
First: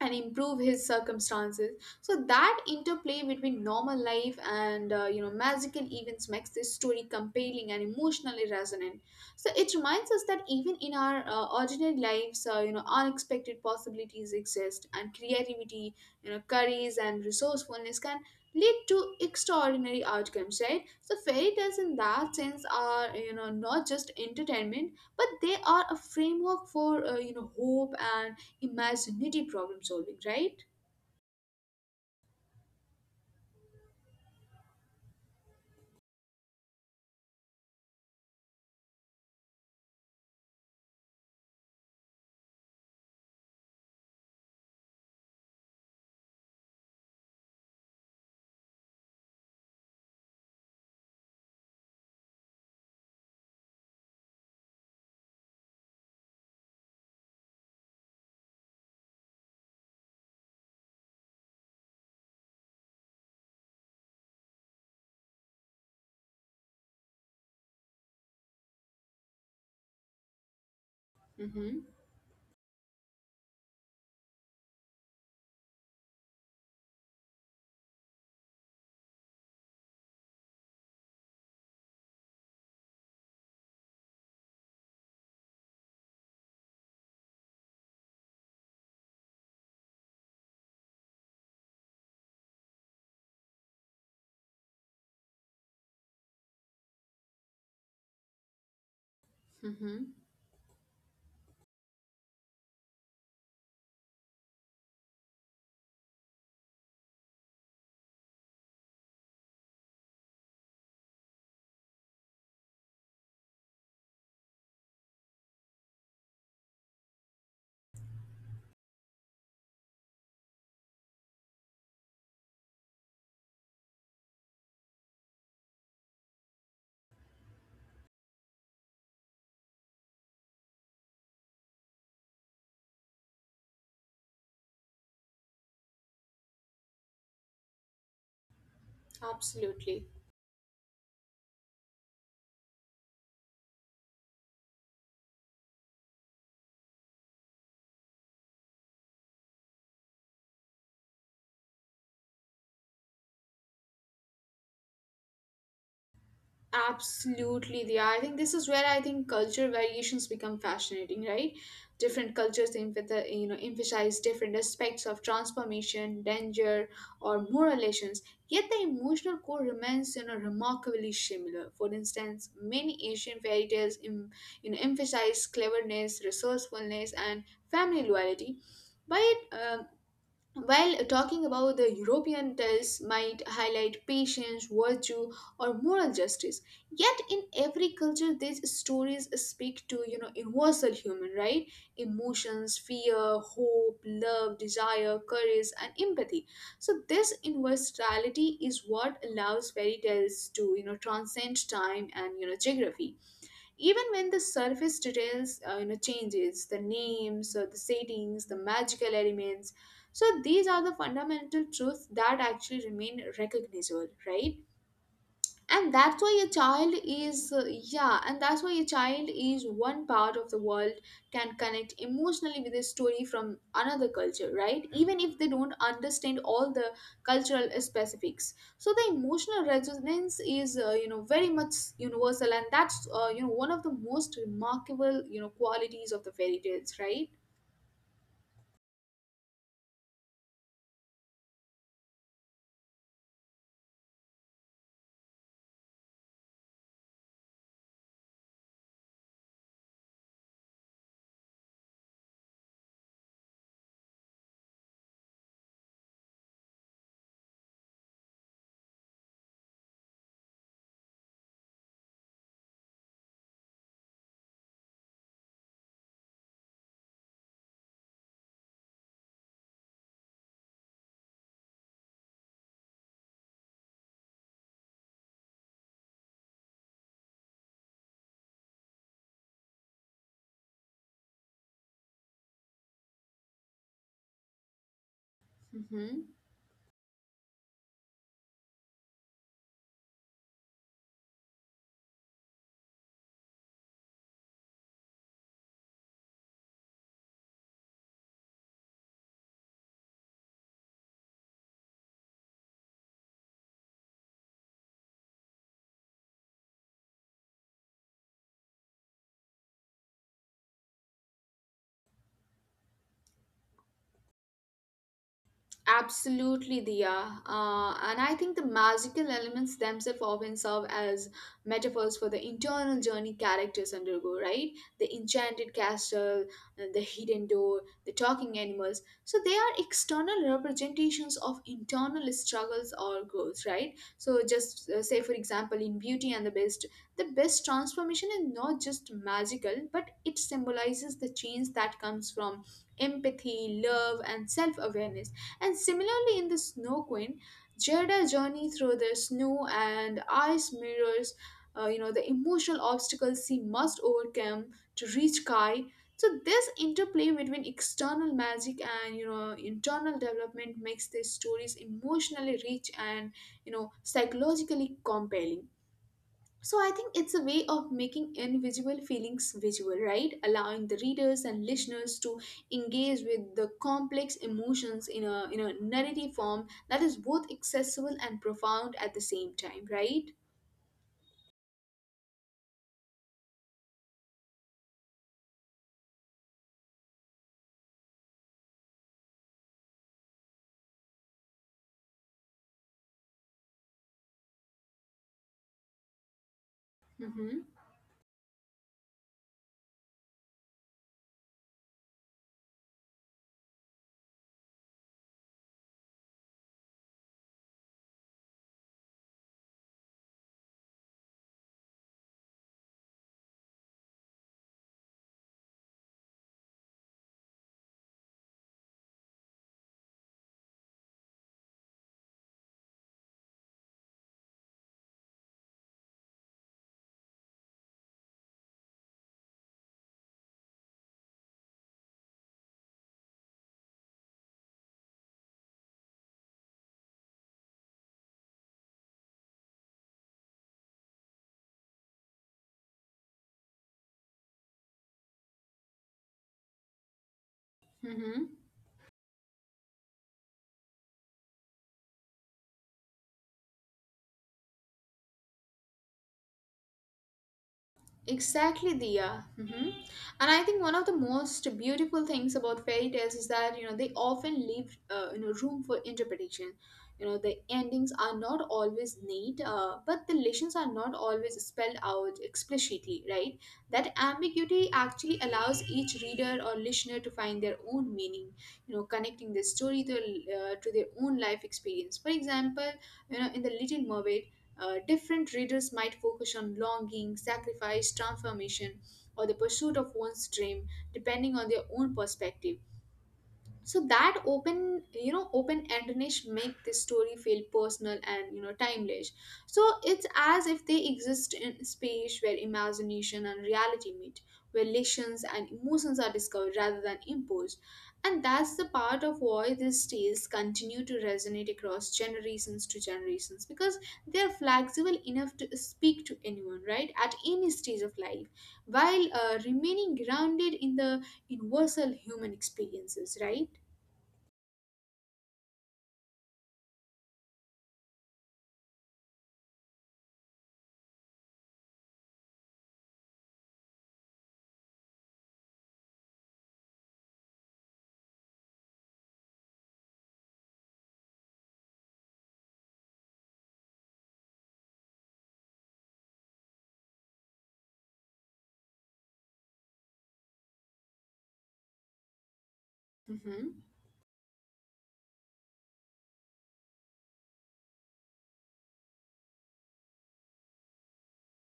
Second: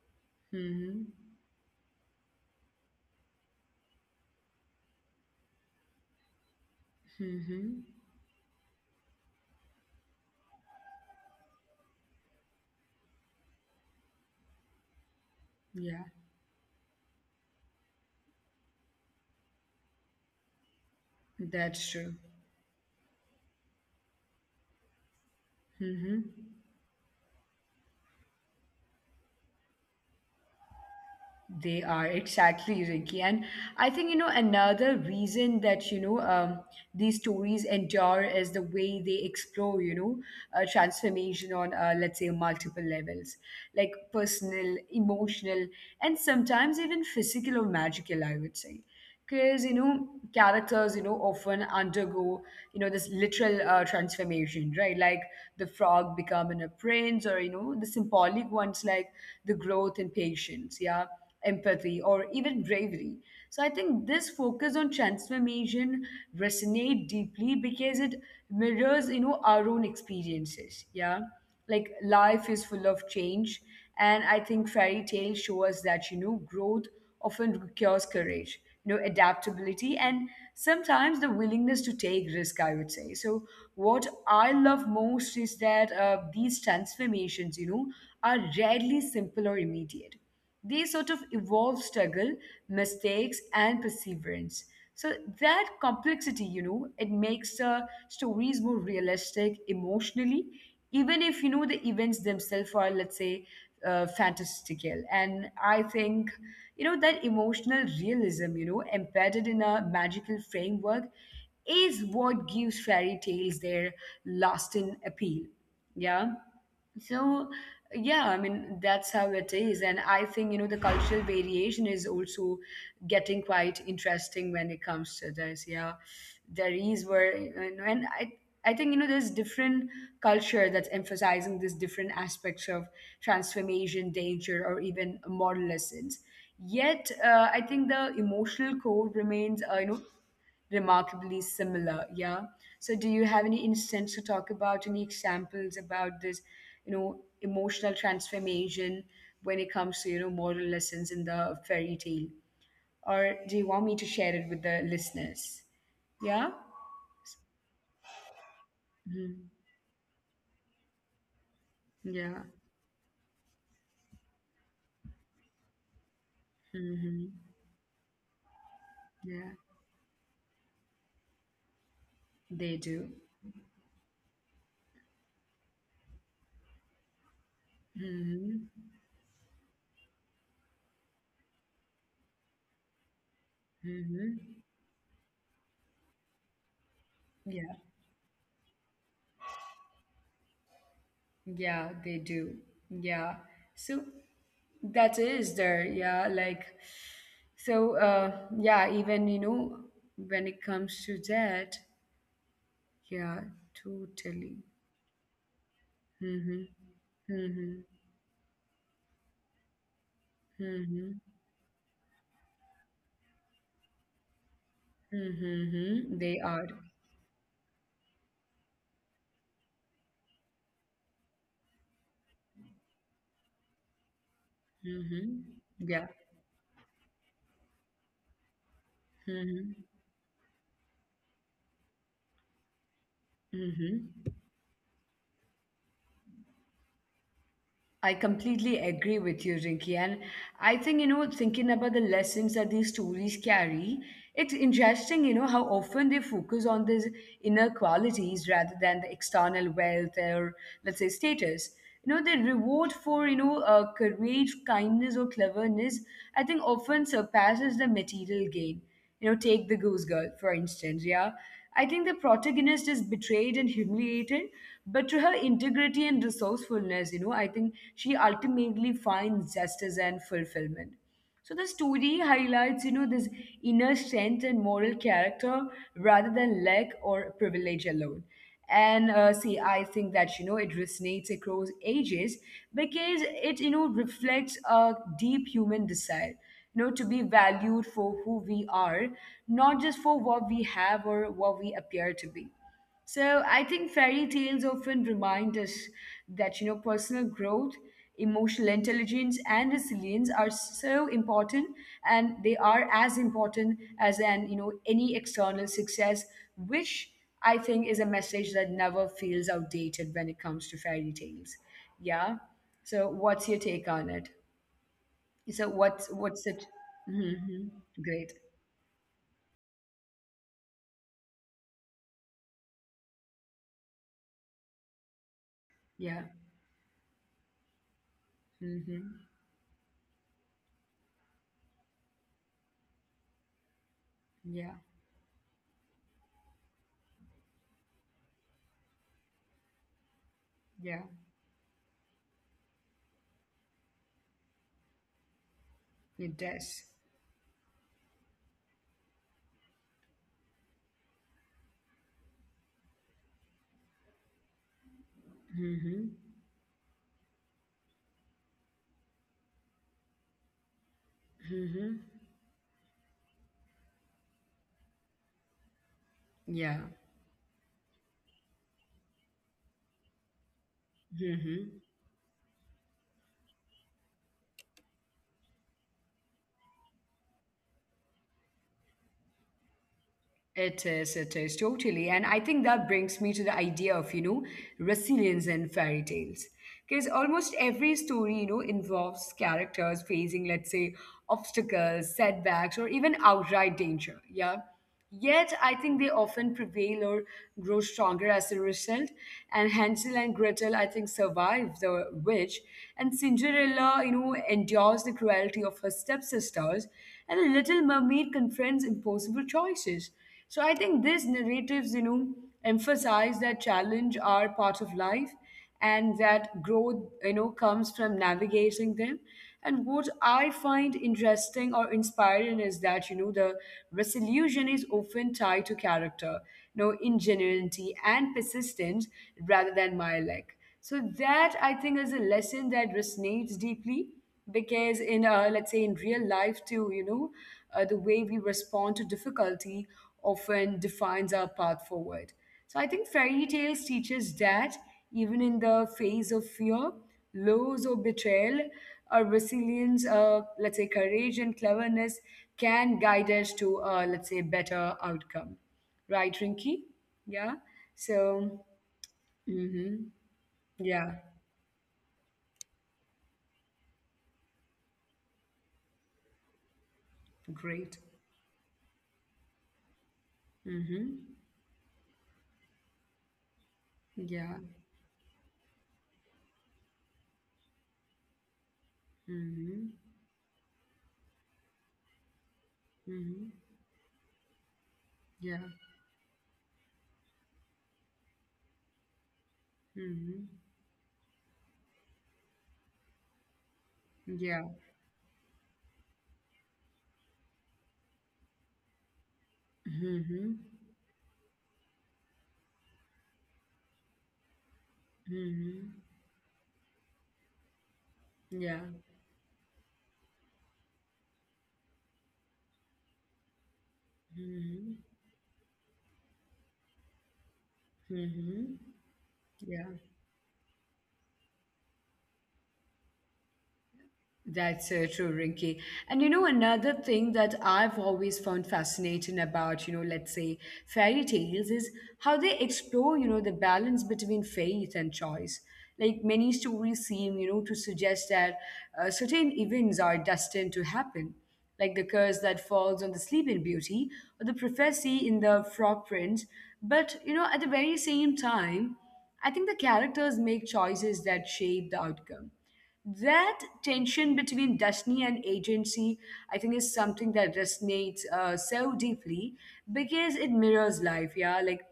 B: and improve his
A: Mm-hmm.
B: circumstances. So that interplay between normal life and, you know, magical events makes this story compelling and
A: Mm-hmm.
B: emotionally resonant. So it reminds us that even in our, ordinary lives, you know, unexpected possibilities exist, and creativity,
A: Yeah,
B: you know, courage and resourcefulness can lead to extraordinary outcomes, right? So fairy tales
A: that's
B: in
A: true.
B: that sense are, you know, not just entertainment, but they are a framework for, you know, hope and imagine problem solving, right?
A: They are, exactly, Ricky. And I think, you know, another reason that, you know, these stories endure is the way they explore, you know, transformation on, let's say, multiple levels, like personal, emotional, and sometimes even physical or magical, I would say. Because, you know, characters, you know, often undergo, you know, this literal transformation, right? Like the frog becoming a prince, or, you know, the symbolic ones like the growth in patience, yeah, empathy, or even bravery. So I think this focus on transformation resonate deeply because it mirrors, you know, our own experiences. Yeah, like,
B: Mm-hmm.
A: life is full of change, and I think fairy tales show us that, you know, growth often requires courage, you know, adaptability, and sometimes the willingness to take risk, I would say. So what I love most is that these transformations, you know, are rarely simple or immediate. They sort of evolve struggle, mistakes, and perseverance. So that complexity, you know, it makes the stories more realistic
B: Mm-hmm.
A: emotionally, even if, you know, the events themselves are, let's say, fantastical. And I think, you know, that emotional realism, you know, embedded in a magical framework is what gives fairy tales their lasting appeal. Yeah. So, yeah, I mean, that's how it is. And I think, you know, the cultural variation is also getting quite interesting when it comes to this. Yeah, there is where, you know, and I think, you know, there's different culture that's emphasizing these different aspects of transformation, danger, or even moral lessons. Yet I think the emotional core remains, you know,
B: Absolutely.
A: remarkably similar. Yeah. So, do you have any instance to talk about, any examples about this, you know, emotional transformation when it comes to, you know, moral lessons in the fairy tale? Or do you want me to share it with the listeners? Yeah.
B: Absolutely, yeah. I think this is where I
A: Mhm.
B: think culture variations become fascinating, right?
A: Yeah.
B: Different cultures you know, emphasize different aspects of transformation, danger,
A: Mhm.
B: or moral lessons. Yet the emotional
A: Yeah.
B: core remains, you know, remarkably similar. For instance,
A: They
B: many
A: do.
B: Asian fairy tales you know, emphasize cleverness, resourcefulness, and family loyalty.
A: Hmm.
B: But uh, While talking about the European tales might highlight
A: Hmm.
B: patience, virtue, or moral justice, yet in
A: Yeah.
B: every culture these stories speak to, you know, universal human right
A: Yeah, they do.
B: emotions,
A: Yeah.
B: fear,
A: So
B: hope, love,
A: that
B: desire,
A: is
B: courage,
A: there.
B: and
A: Yeah.
B: empathy.
A: Like—
B: So this
A: So,
B: universality
A: yeah,
B: is
A: even,
B: what
A: you know,
B: allows fairy
A: when it
B: tales to, you
A: comes
B: know,
A: to that,
B: transcend time and, you know, geography,
A: yeah,
B: even when the
A: totally.
B: surface details, you know,
A: Mm-hmm.
B: changes, the names or
A: Mm-hmm.
B: the settings, the magical elements. So these are the
A: Mm-hmm.
B: fundamental truths that actually remain recognizable, right?
A: Mm-hmm.
B: and
A: Mm-hmm.
B: that's
A: They
B: why a
A: are.
B: child is Yeah, and that's why a child is one part of the world can connect emotionally with a story from another culture, right, even
A: Mm-hmm.
B: if they don't
A: Yeah.
B: understand all the cultural specifics. So the
A: Mm-hmm.
B: emotional resonance is, you know, very much universal, and that's, you know, one of the
A: Mm-hmm.
B: most remarkable, you know, qualities of the fairy tales, right?
A: I completely agree with you, Rinki. And I think, you know, thinking about the lessons that these stories carry, it's interesting, you know, how often they focus on these inner qualities rather than the external wealth or, let's say, status. You know, the reward for, you know, courage, kindness, or cleverness, I think often surpasses the material gain. You know, take the Goose Girl, for instance, yeah. I think the protagonist is betrayed and humiliated, but through her integrity and resourcefulness, you know, I think she ultimately finds justice and fulfillment. So the story highlights, you know, this inner strength and moral character rather than lack or privilege alone. And see, I think that, you know, it resonates across ages because it, you know, reflects a deep human desire,
B: Mm-hmm.
A: you know, to be valued for who we are, not just for what we have or what we appear to be. So I think fairy tales often remind us that, you know, personal growth, emotional intelligence, and resilience are so important, and they are as important as an, you know, any external success, which I think is a message that never feels outdated when it comes to fairy tales. Yeah. So what's your take on it? So what's it?
B: Absolutely, Diya.
A: Hmm. Great.
B: And I think the magical elements themselves often serve as metaphors for the internal journey characters undergo, right? The enchanted
A: Yeah.
B: castle, the hidden door, the talking
A: Hmm.
B: animals. So they are external representations of internal struggles or goals, right? So
A: Yeah.
B: just, say, for example, in Beauty and the Beast transformation is not just magical, but it
A: Yeah.
B: symbolizes the change that comes from empathy, love, and self awareness. And
A: It
B: similarly, in The
A: does.
B: Snow Queen, Jada's journey through the snow and ice mirrors, you know, the emotional obstacles she must overcome to reach
A: Hmm.
B: Kai. So this interplay between external magic and, you know, internal development makes these stories
A: Hmm.
B: emotionally rich and, you know, psychologically compelling.
A: Yeah.
B: So I think it's a way of making invisible feelings visual, right? Allowing the readers
A: Hmm.
B: and listeners to engage with the complex emotions in a narrative form that is both accessible and profound at the same time, right?
A: It is, totally. And I think that brings me to the idea of, you know, resilience in fairy tales. Because almost every story, you know, involves characters facing, let's say, obstacles, setbacks, or even outright danger. Yeah. Yet I think they often prevail or
B: Mm-hmm.
A: grow stronger as a result. And Hansel and Gretel, I think, survive the witch. And Cinderella, you know, endures the cruelty of her stepsisters. And the little mermaid confronts impossible choices. So I think these narratives, you know, emphasize that challenge are part of life, and that growth, you know, comes from navigating them. And what I find interesting or inspiring is that, you know, the resolution is often tied to character, you know, ingenuity and persistence rather than my lack. So that, I think, is a lesson that resonates deeply because in, let's say, in real life too, you know, the way we respond to difficulty often defines our path forward. So I think fairy tales teaches that even in the face of fear, loss, or betrayal,
B: Mm-hmm.
A: our resilience, let's say, courage and cleverness can guide us to, let's say, better outcome, right, Rinky? Yeah. So,
B: Exactly, Diya.
A: mm-hmm.
B: Hmm. And I think one
A: Yeah.
B: of the most beautiful things about fairy tales is that, you know, they often leave, you know, room for interpretation. You know, the
A: Great.
B: endings are not always neat, but the lessons
A: Mm-hmm.
B: are not always spelled out explicitly, right? That
A: Yeah.
B: ambiguity actually allows each reader or listener to find their own meaning, you know, connecting the
A: Mm-hmm.
B: story to, to their own life experience. For example,
A: Mm-hmm.
B: you know, in the Little Mermaid,
A: Yeah.
B: different readers might focus on longing, sacrifice, transformation, or the pursuit of
A: Mm-hmm.
B: one's dream, depending on their own perspective. So that
A: Yeah.
B: open, you know, open endedness make this story feel personal and, you know, timeless. So it's
A: Mm-hmm.
B: as if they exist in space where imagination and reality meet, where lessons and
A: Mm-hmm.
B: emotions are discovered rather than imposed. And
A: Yeah.
B: that's the part of why these tales continue to resonate across generations to generations, because they're
A: Mm-hmm.
B: flexible enough to speak to anyone, right, at any stage of
A: Mm-hmm.
B: life, while
A: Yeah.
B: remaining grounded in the universal human experiences, right?
A: That's so true, Rinky. And you know, another thing that I've always found fascinating about, you know, let's say, fairy tales is how they explore, you know, the balance between faith and choice. Like many stories seem, you know, to suggest that certain events are destined to happen, like the curse that falls on the Sleeping Beauty or the prophecy in the Frog Prince. But, you know, at the very same time, I think the characters make choices that shape the outcome. That
B: Mm-hmm.
A: tension between destiny and agency, I think, is something that resonates so deeply because it mirrors life. Yeah, like,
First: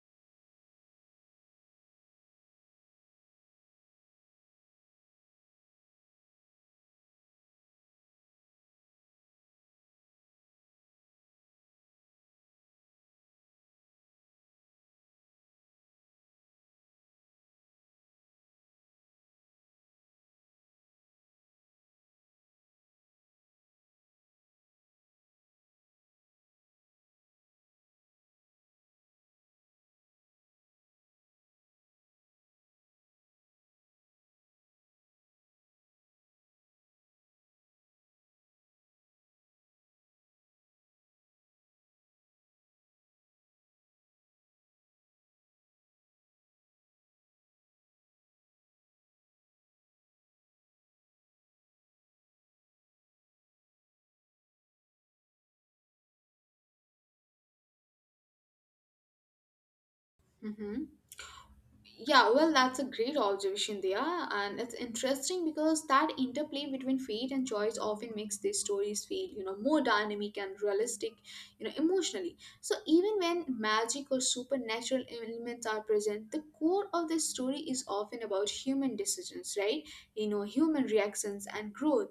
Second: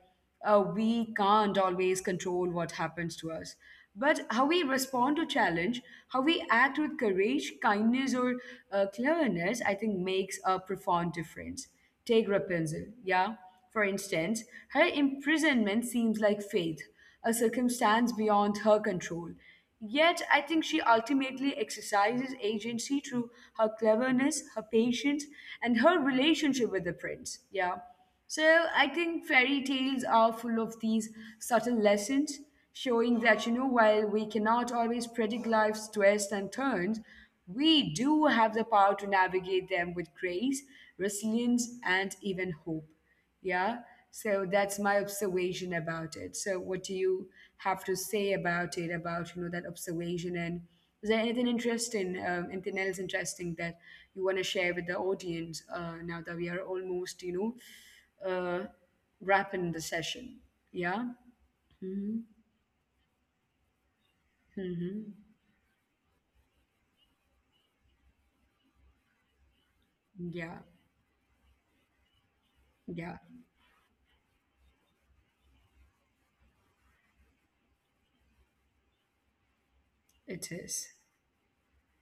A: we can't always control what happens to us, but how we respond to challenge, how we act with courage, kindness, or cleverness, I think, makes a profound difference. Take Rapunzel, yeah, for instance. Her imprisonment seems like fate, a circumstance beyond her control. Yet, I think she ultimately exercises agency through her cleverness, her patience, and her relationship with the prince. Yeah. So, I think fairy tales are full of these subtle lessons, showing that, you know, while we cannot always predict life's twists and turns, we do have the power to navigate them with grace, resilience, and even hope. Yeah. So that's my observation about it. So what do you have to say about it, about, you know, that observation? And is there anything interesting, anything else interesting that you want to share with the audience now that we are almost, you know, wrapping the session?
B: Mm-hmm.
A: Yeah. Hmm.
B: Yeah, well, that's a great observation there, and it's
A: Hmm.
B: interesting because that interplay between fate and choice often makes these stories feel, you know, more dynamic and
A: Yeah.
B: realistic, you know, emotionally. So even
A: Yeah.
B: when magic or supernatural elements are present, the core of the story is often about human decisions, right? You know,
A: It
B: human
A: is.
B: reactions and growth.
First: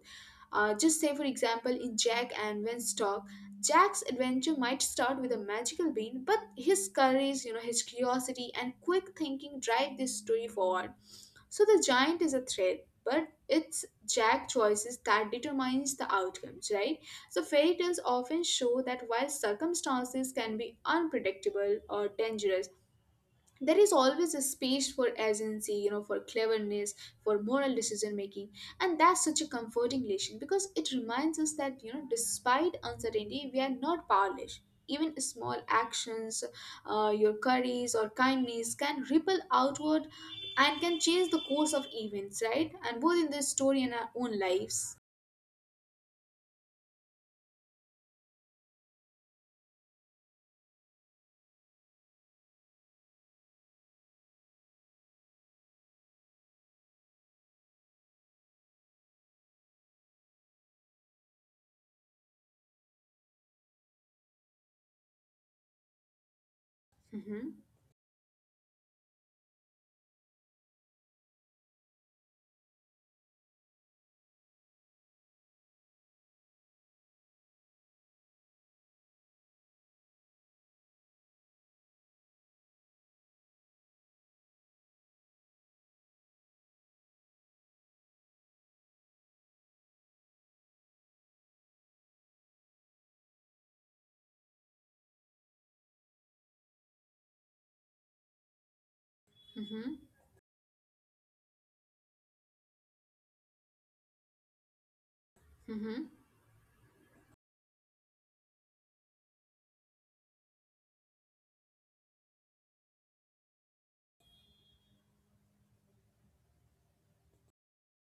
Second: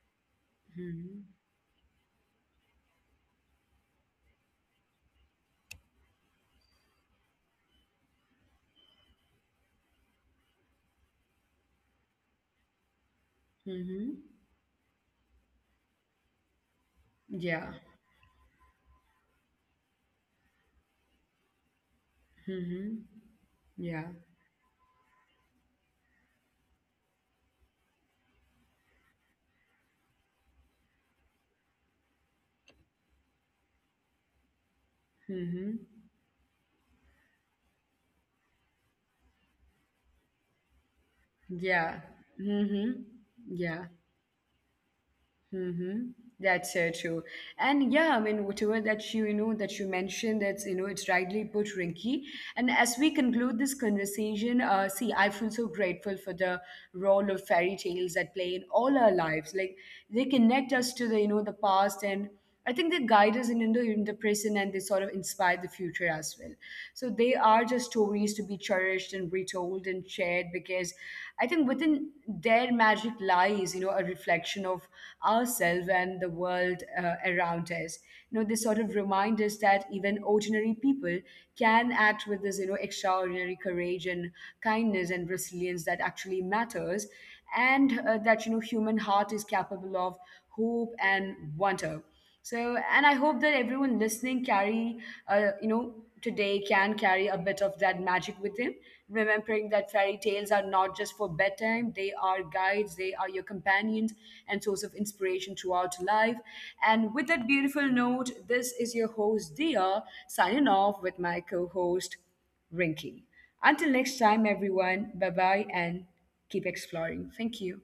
B: Just say,
A: Mm-hmm.
B: for example, in Jack and Winstock, Jack's adventure might start with a magical bean, but his courage, you know, his curiosity and quick thinking drive this story forward. So the giant is a threat, but it's
A: Mm-hmm.
B: Jack's choices that determines the outcomes, right? So
A: Yeah.
B: fairy tales often show that while circumstances can be unpredictable or dangerous,
A: Mm-hmm.
B: there
A: Yeah.
B: is always a space for agency, you know, for cleverness, for moral decision making. And that's such a comforting lesson because it reminds us that, you know, despite uncertainty we are not powerless. Even small
A: Mm-hmm.
B: actions, your courage or kindness can ripple outward and can change the course of
A: Yeah.
B: events, right,
A: Mm-hmm.
B: and both in this story
A: Yeah.
B: and our own lives.
A: Mm-hmm. That's so true. And yeah, I mean, whatever that you know, that you mentioned, that's, you know, it's rightly put, Rinky. And as we conclude this conversation, see, I feel so grateful for the role of fairy tales that play in all our lives. Like, they connect us to the, you know, the past, and I think they guide us in the present, and they sort of inspire the future as well. So they
B: Mm-hmm,
A: are just stories to be cherished and retold and shared because I think within their magic lies, you know, a reflection of ourselves and the world around us. You know, they sort of remind us that even ordinary people can act with this, you know, extraordinary courage and kindness and resilience that actually matters, and that, you know, human heart is capable of hope and wonder. So, and I hope that everyone listening carry, you know, today can carry a bit of that magic with them, remembering that
B: mm-hmm,
A: fairy tales are not just for bedtime, they are guides, they are your companions and source of inspiration throughout
B: mm-hmm.
A: life. And with that beautiful note, this is your host, Dia, signing off with my co host, Rinky. Until next time, everyone, bye bye, and keep exploring. Thank you.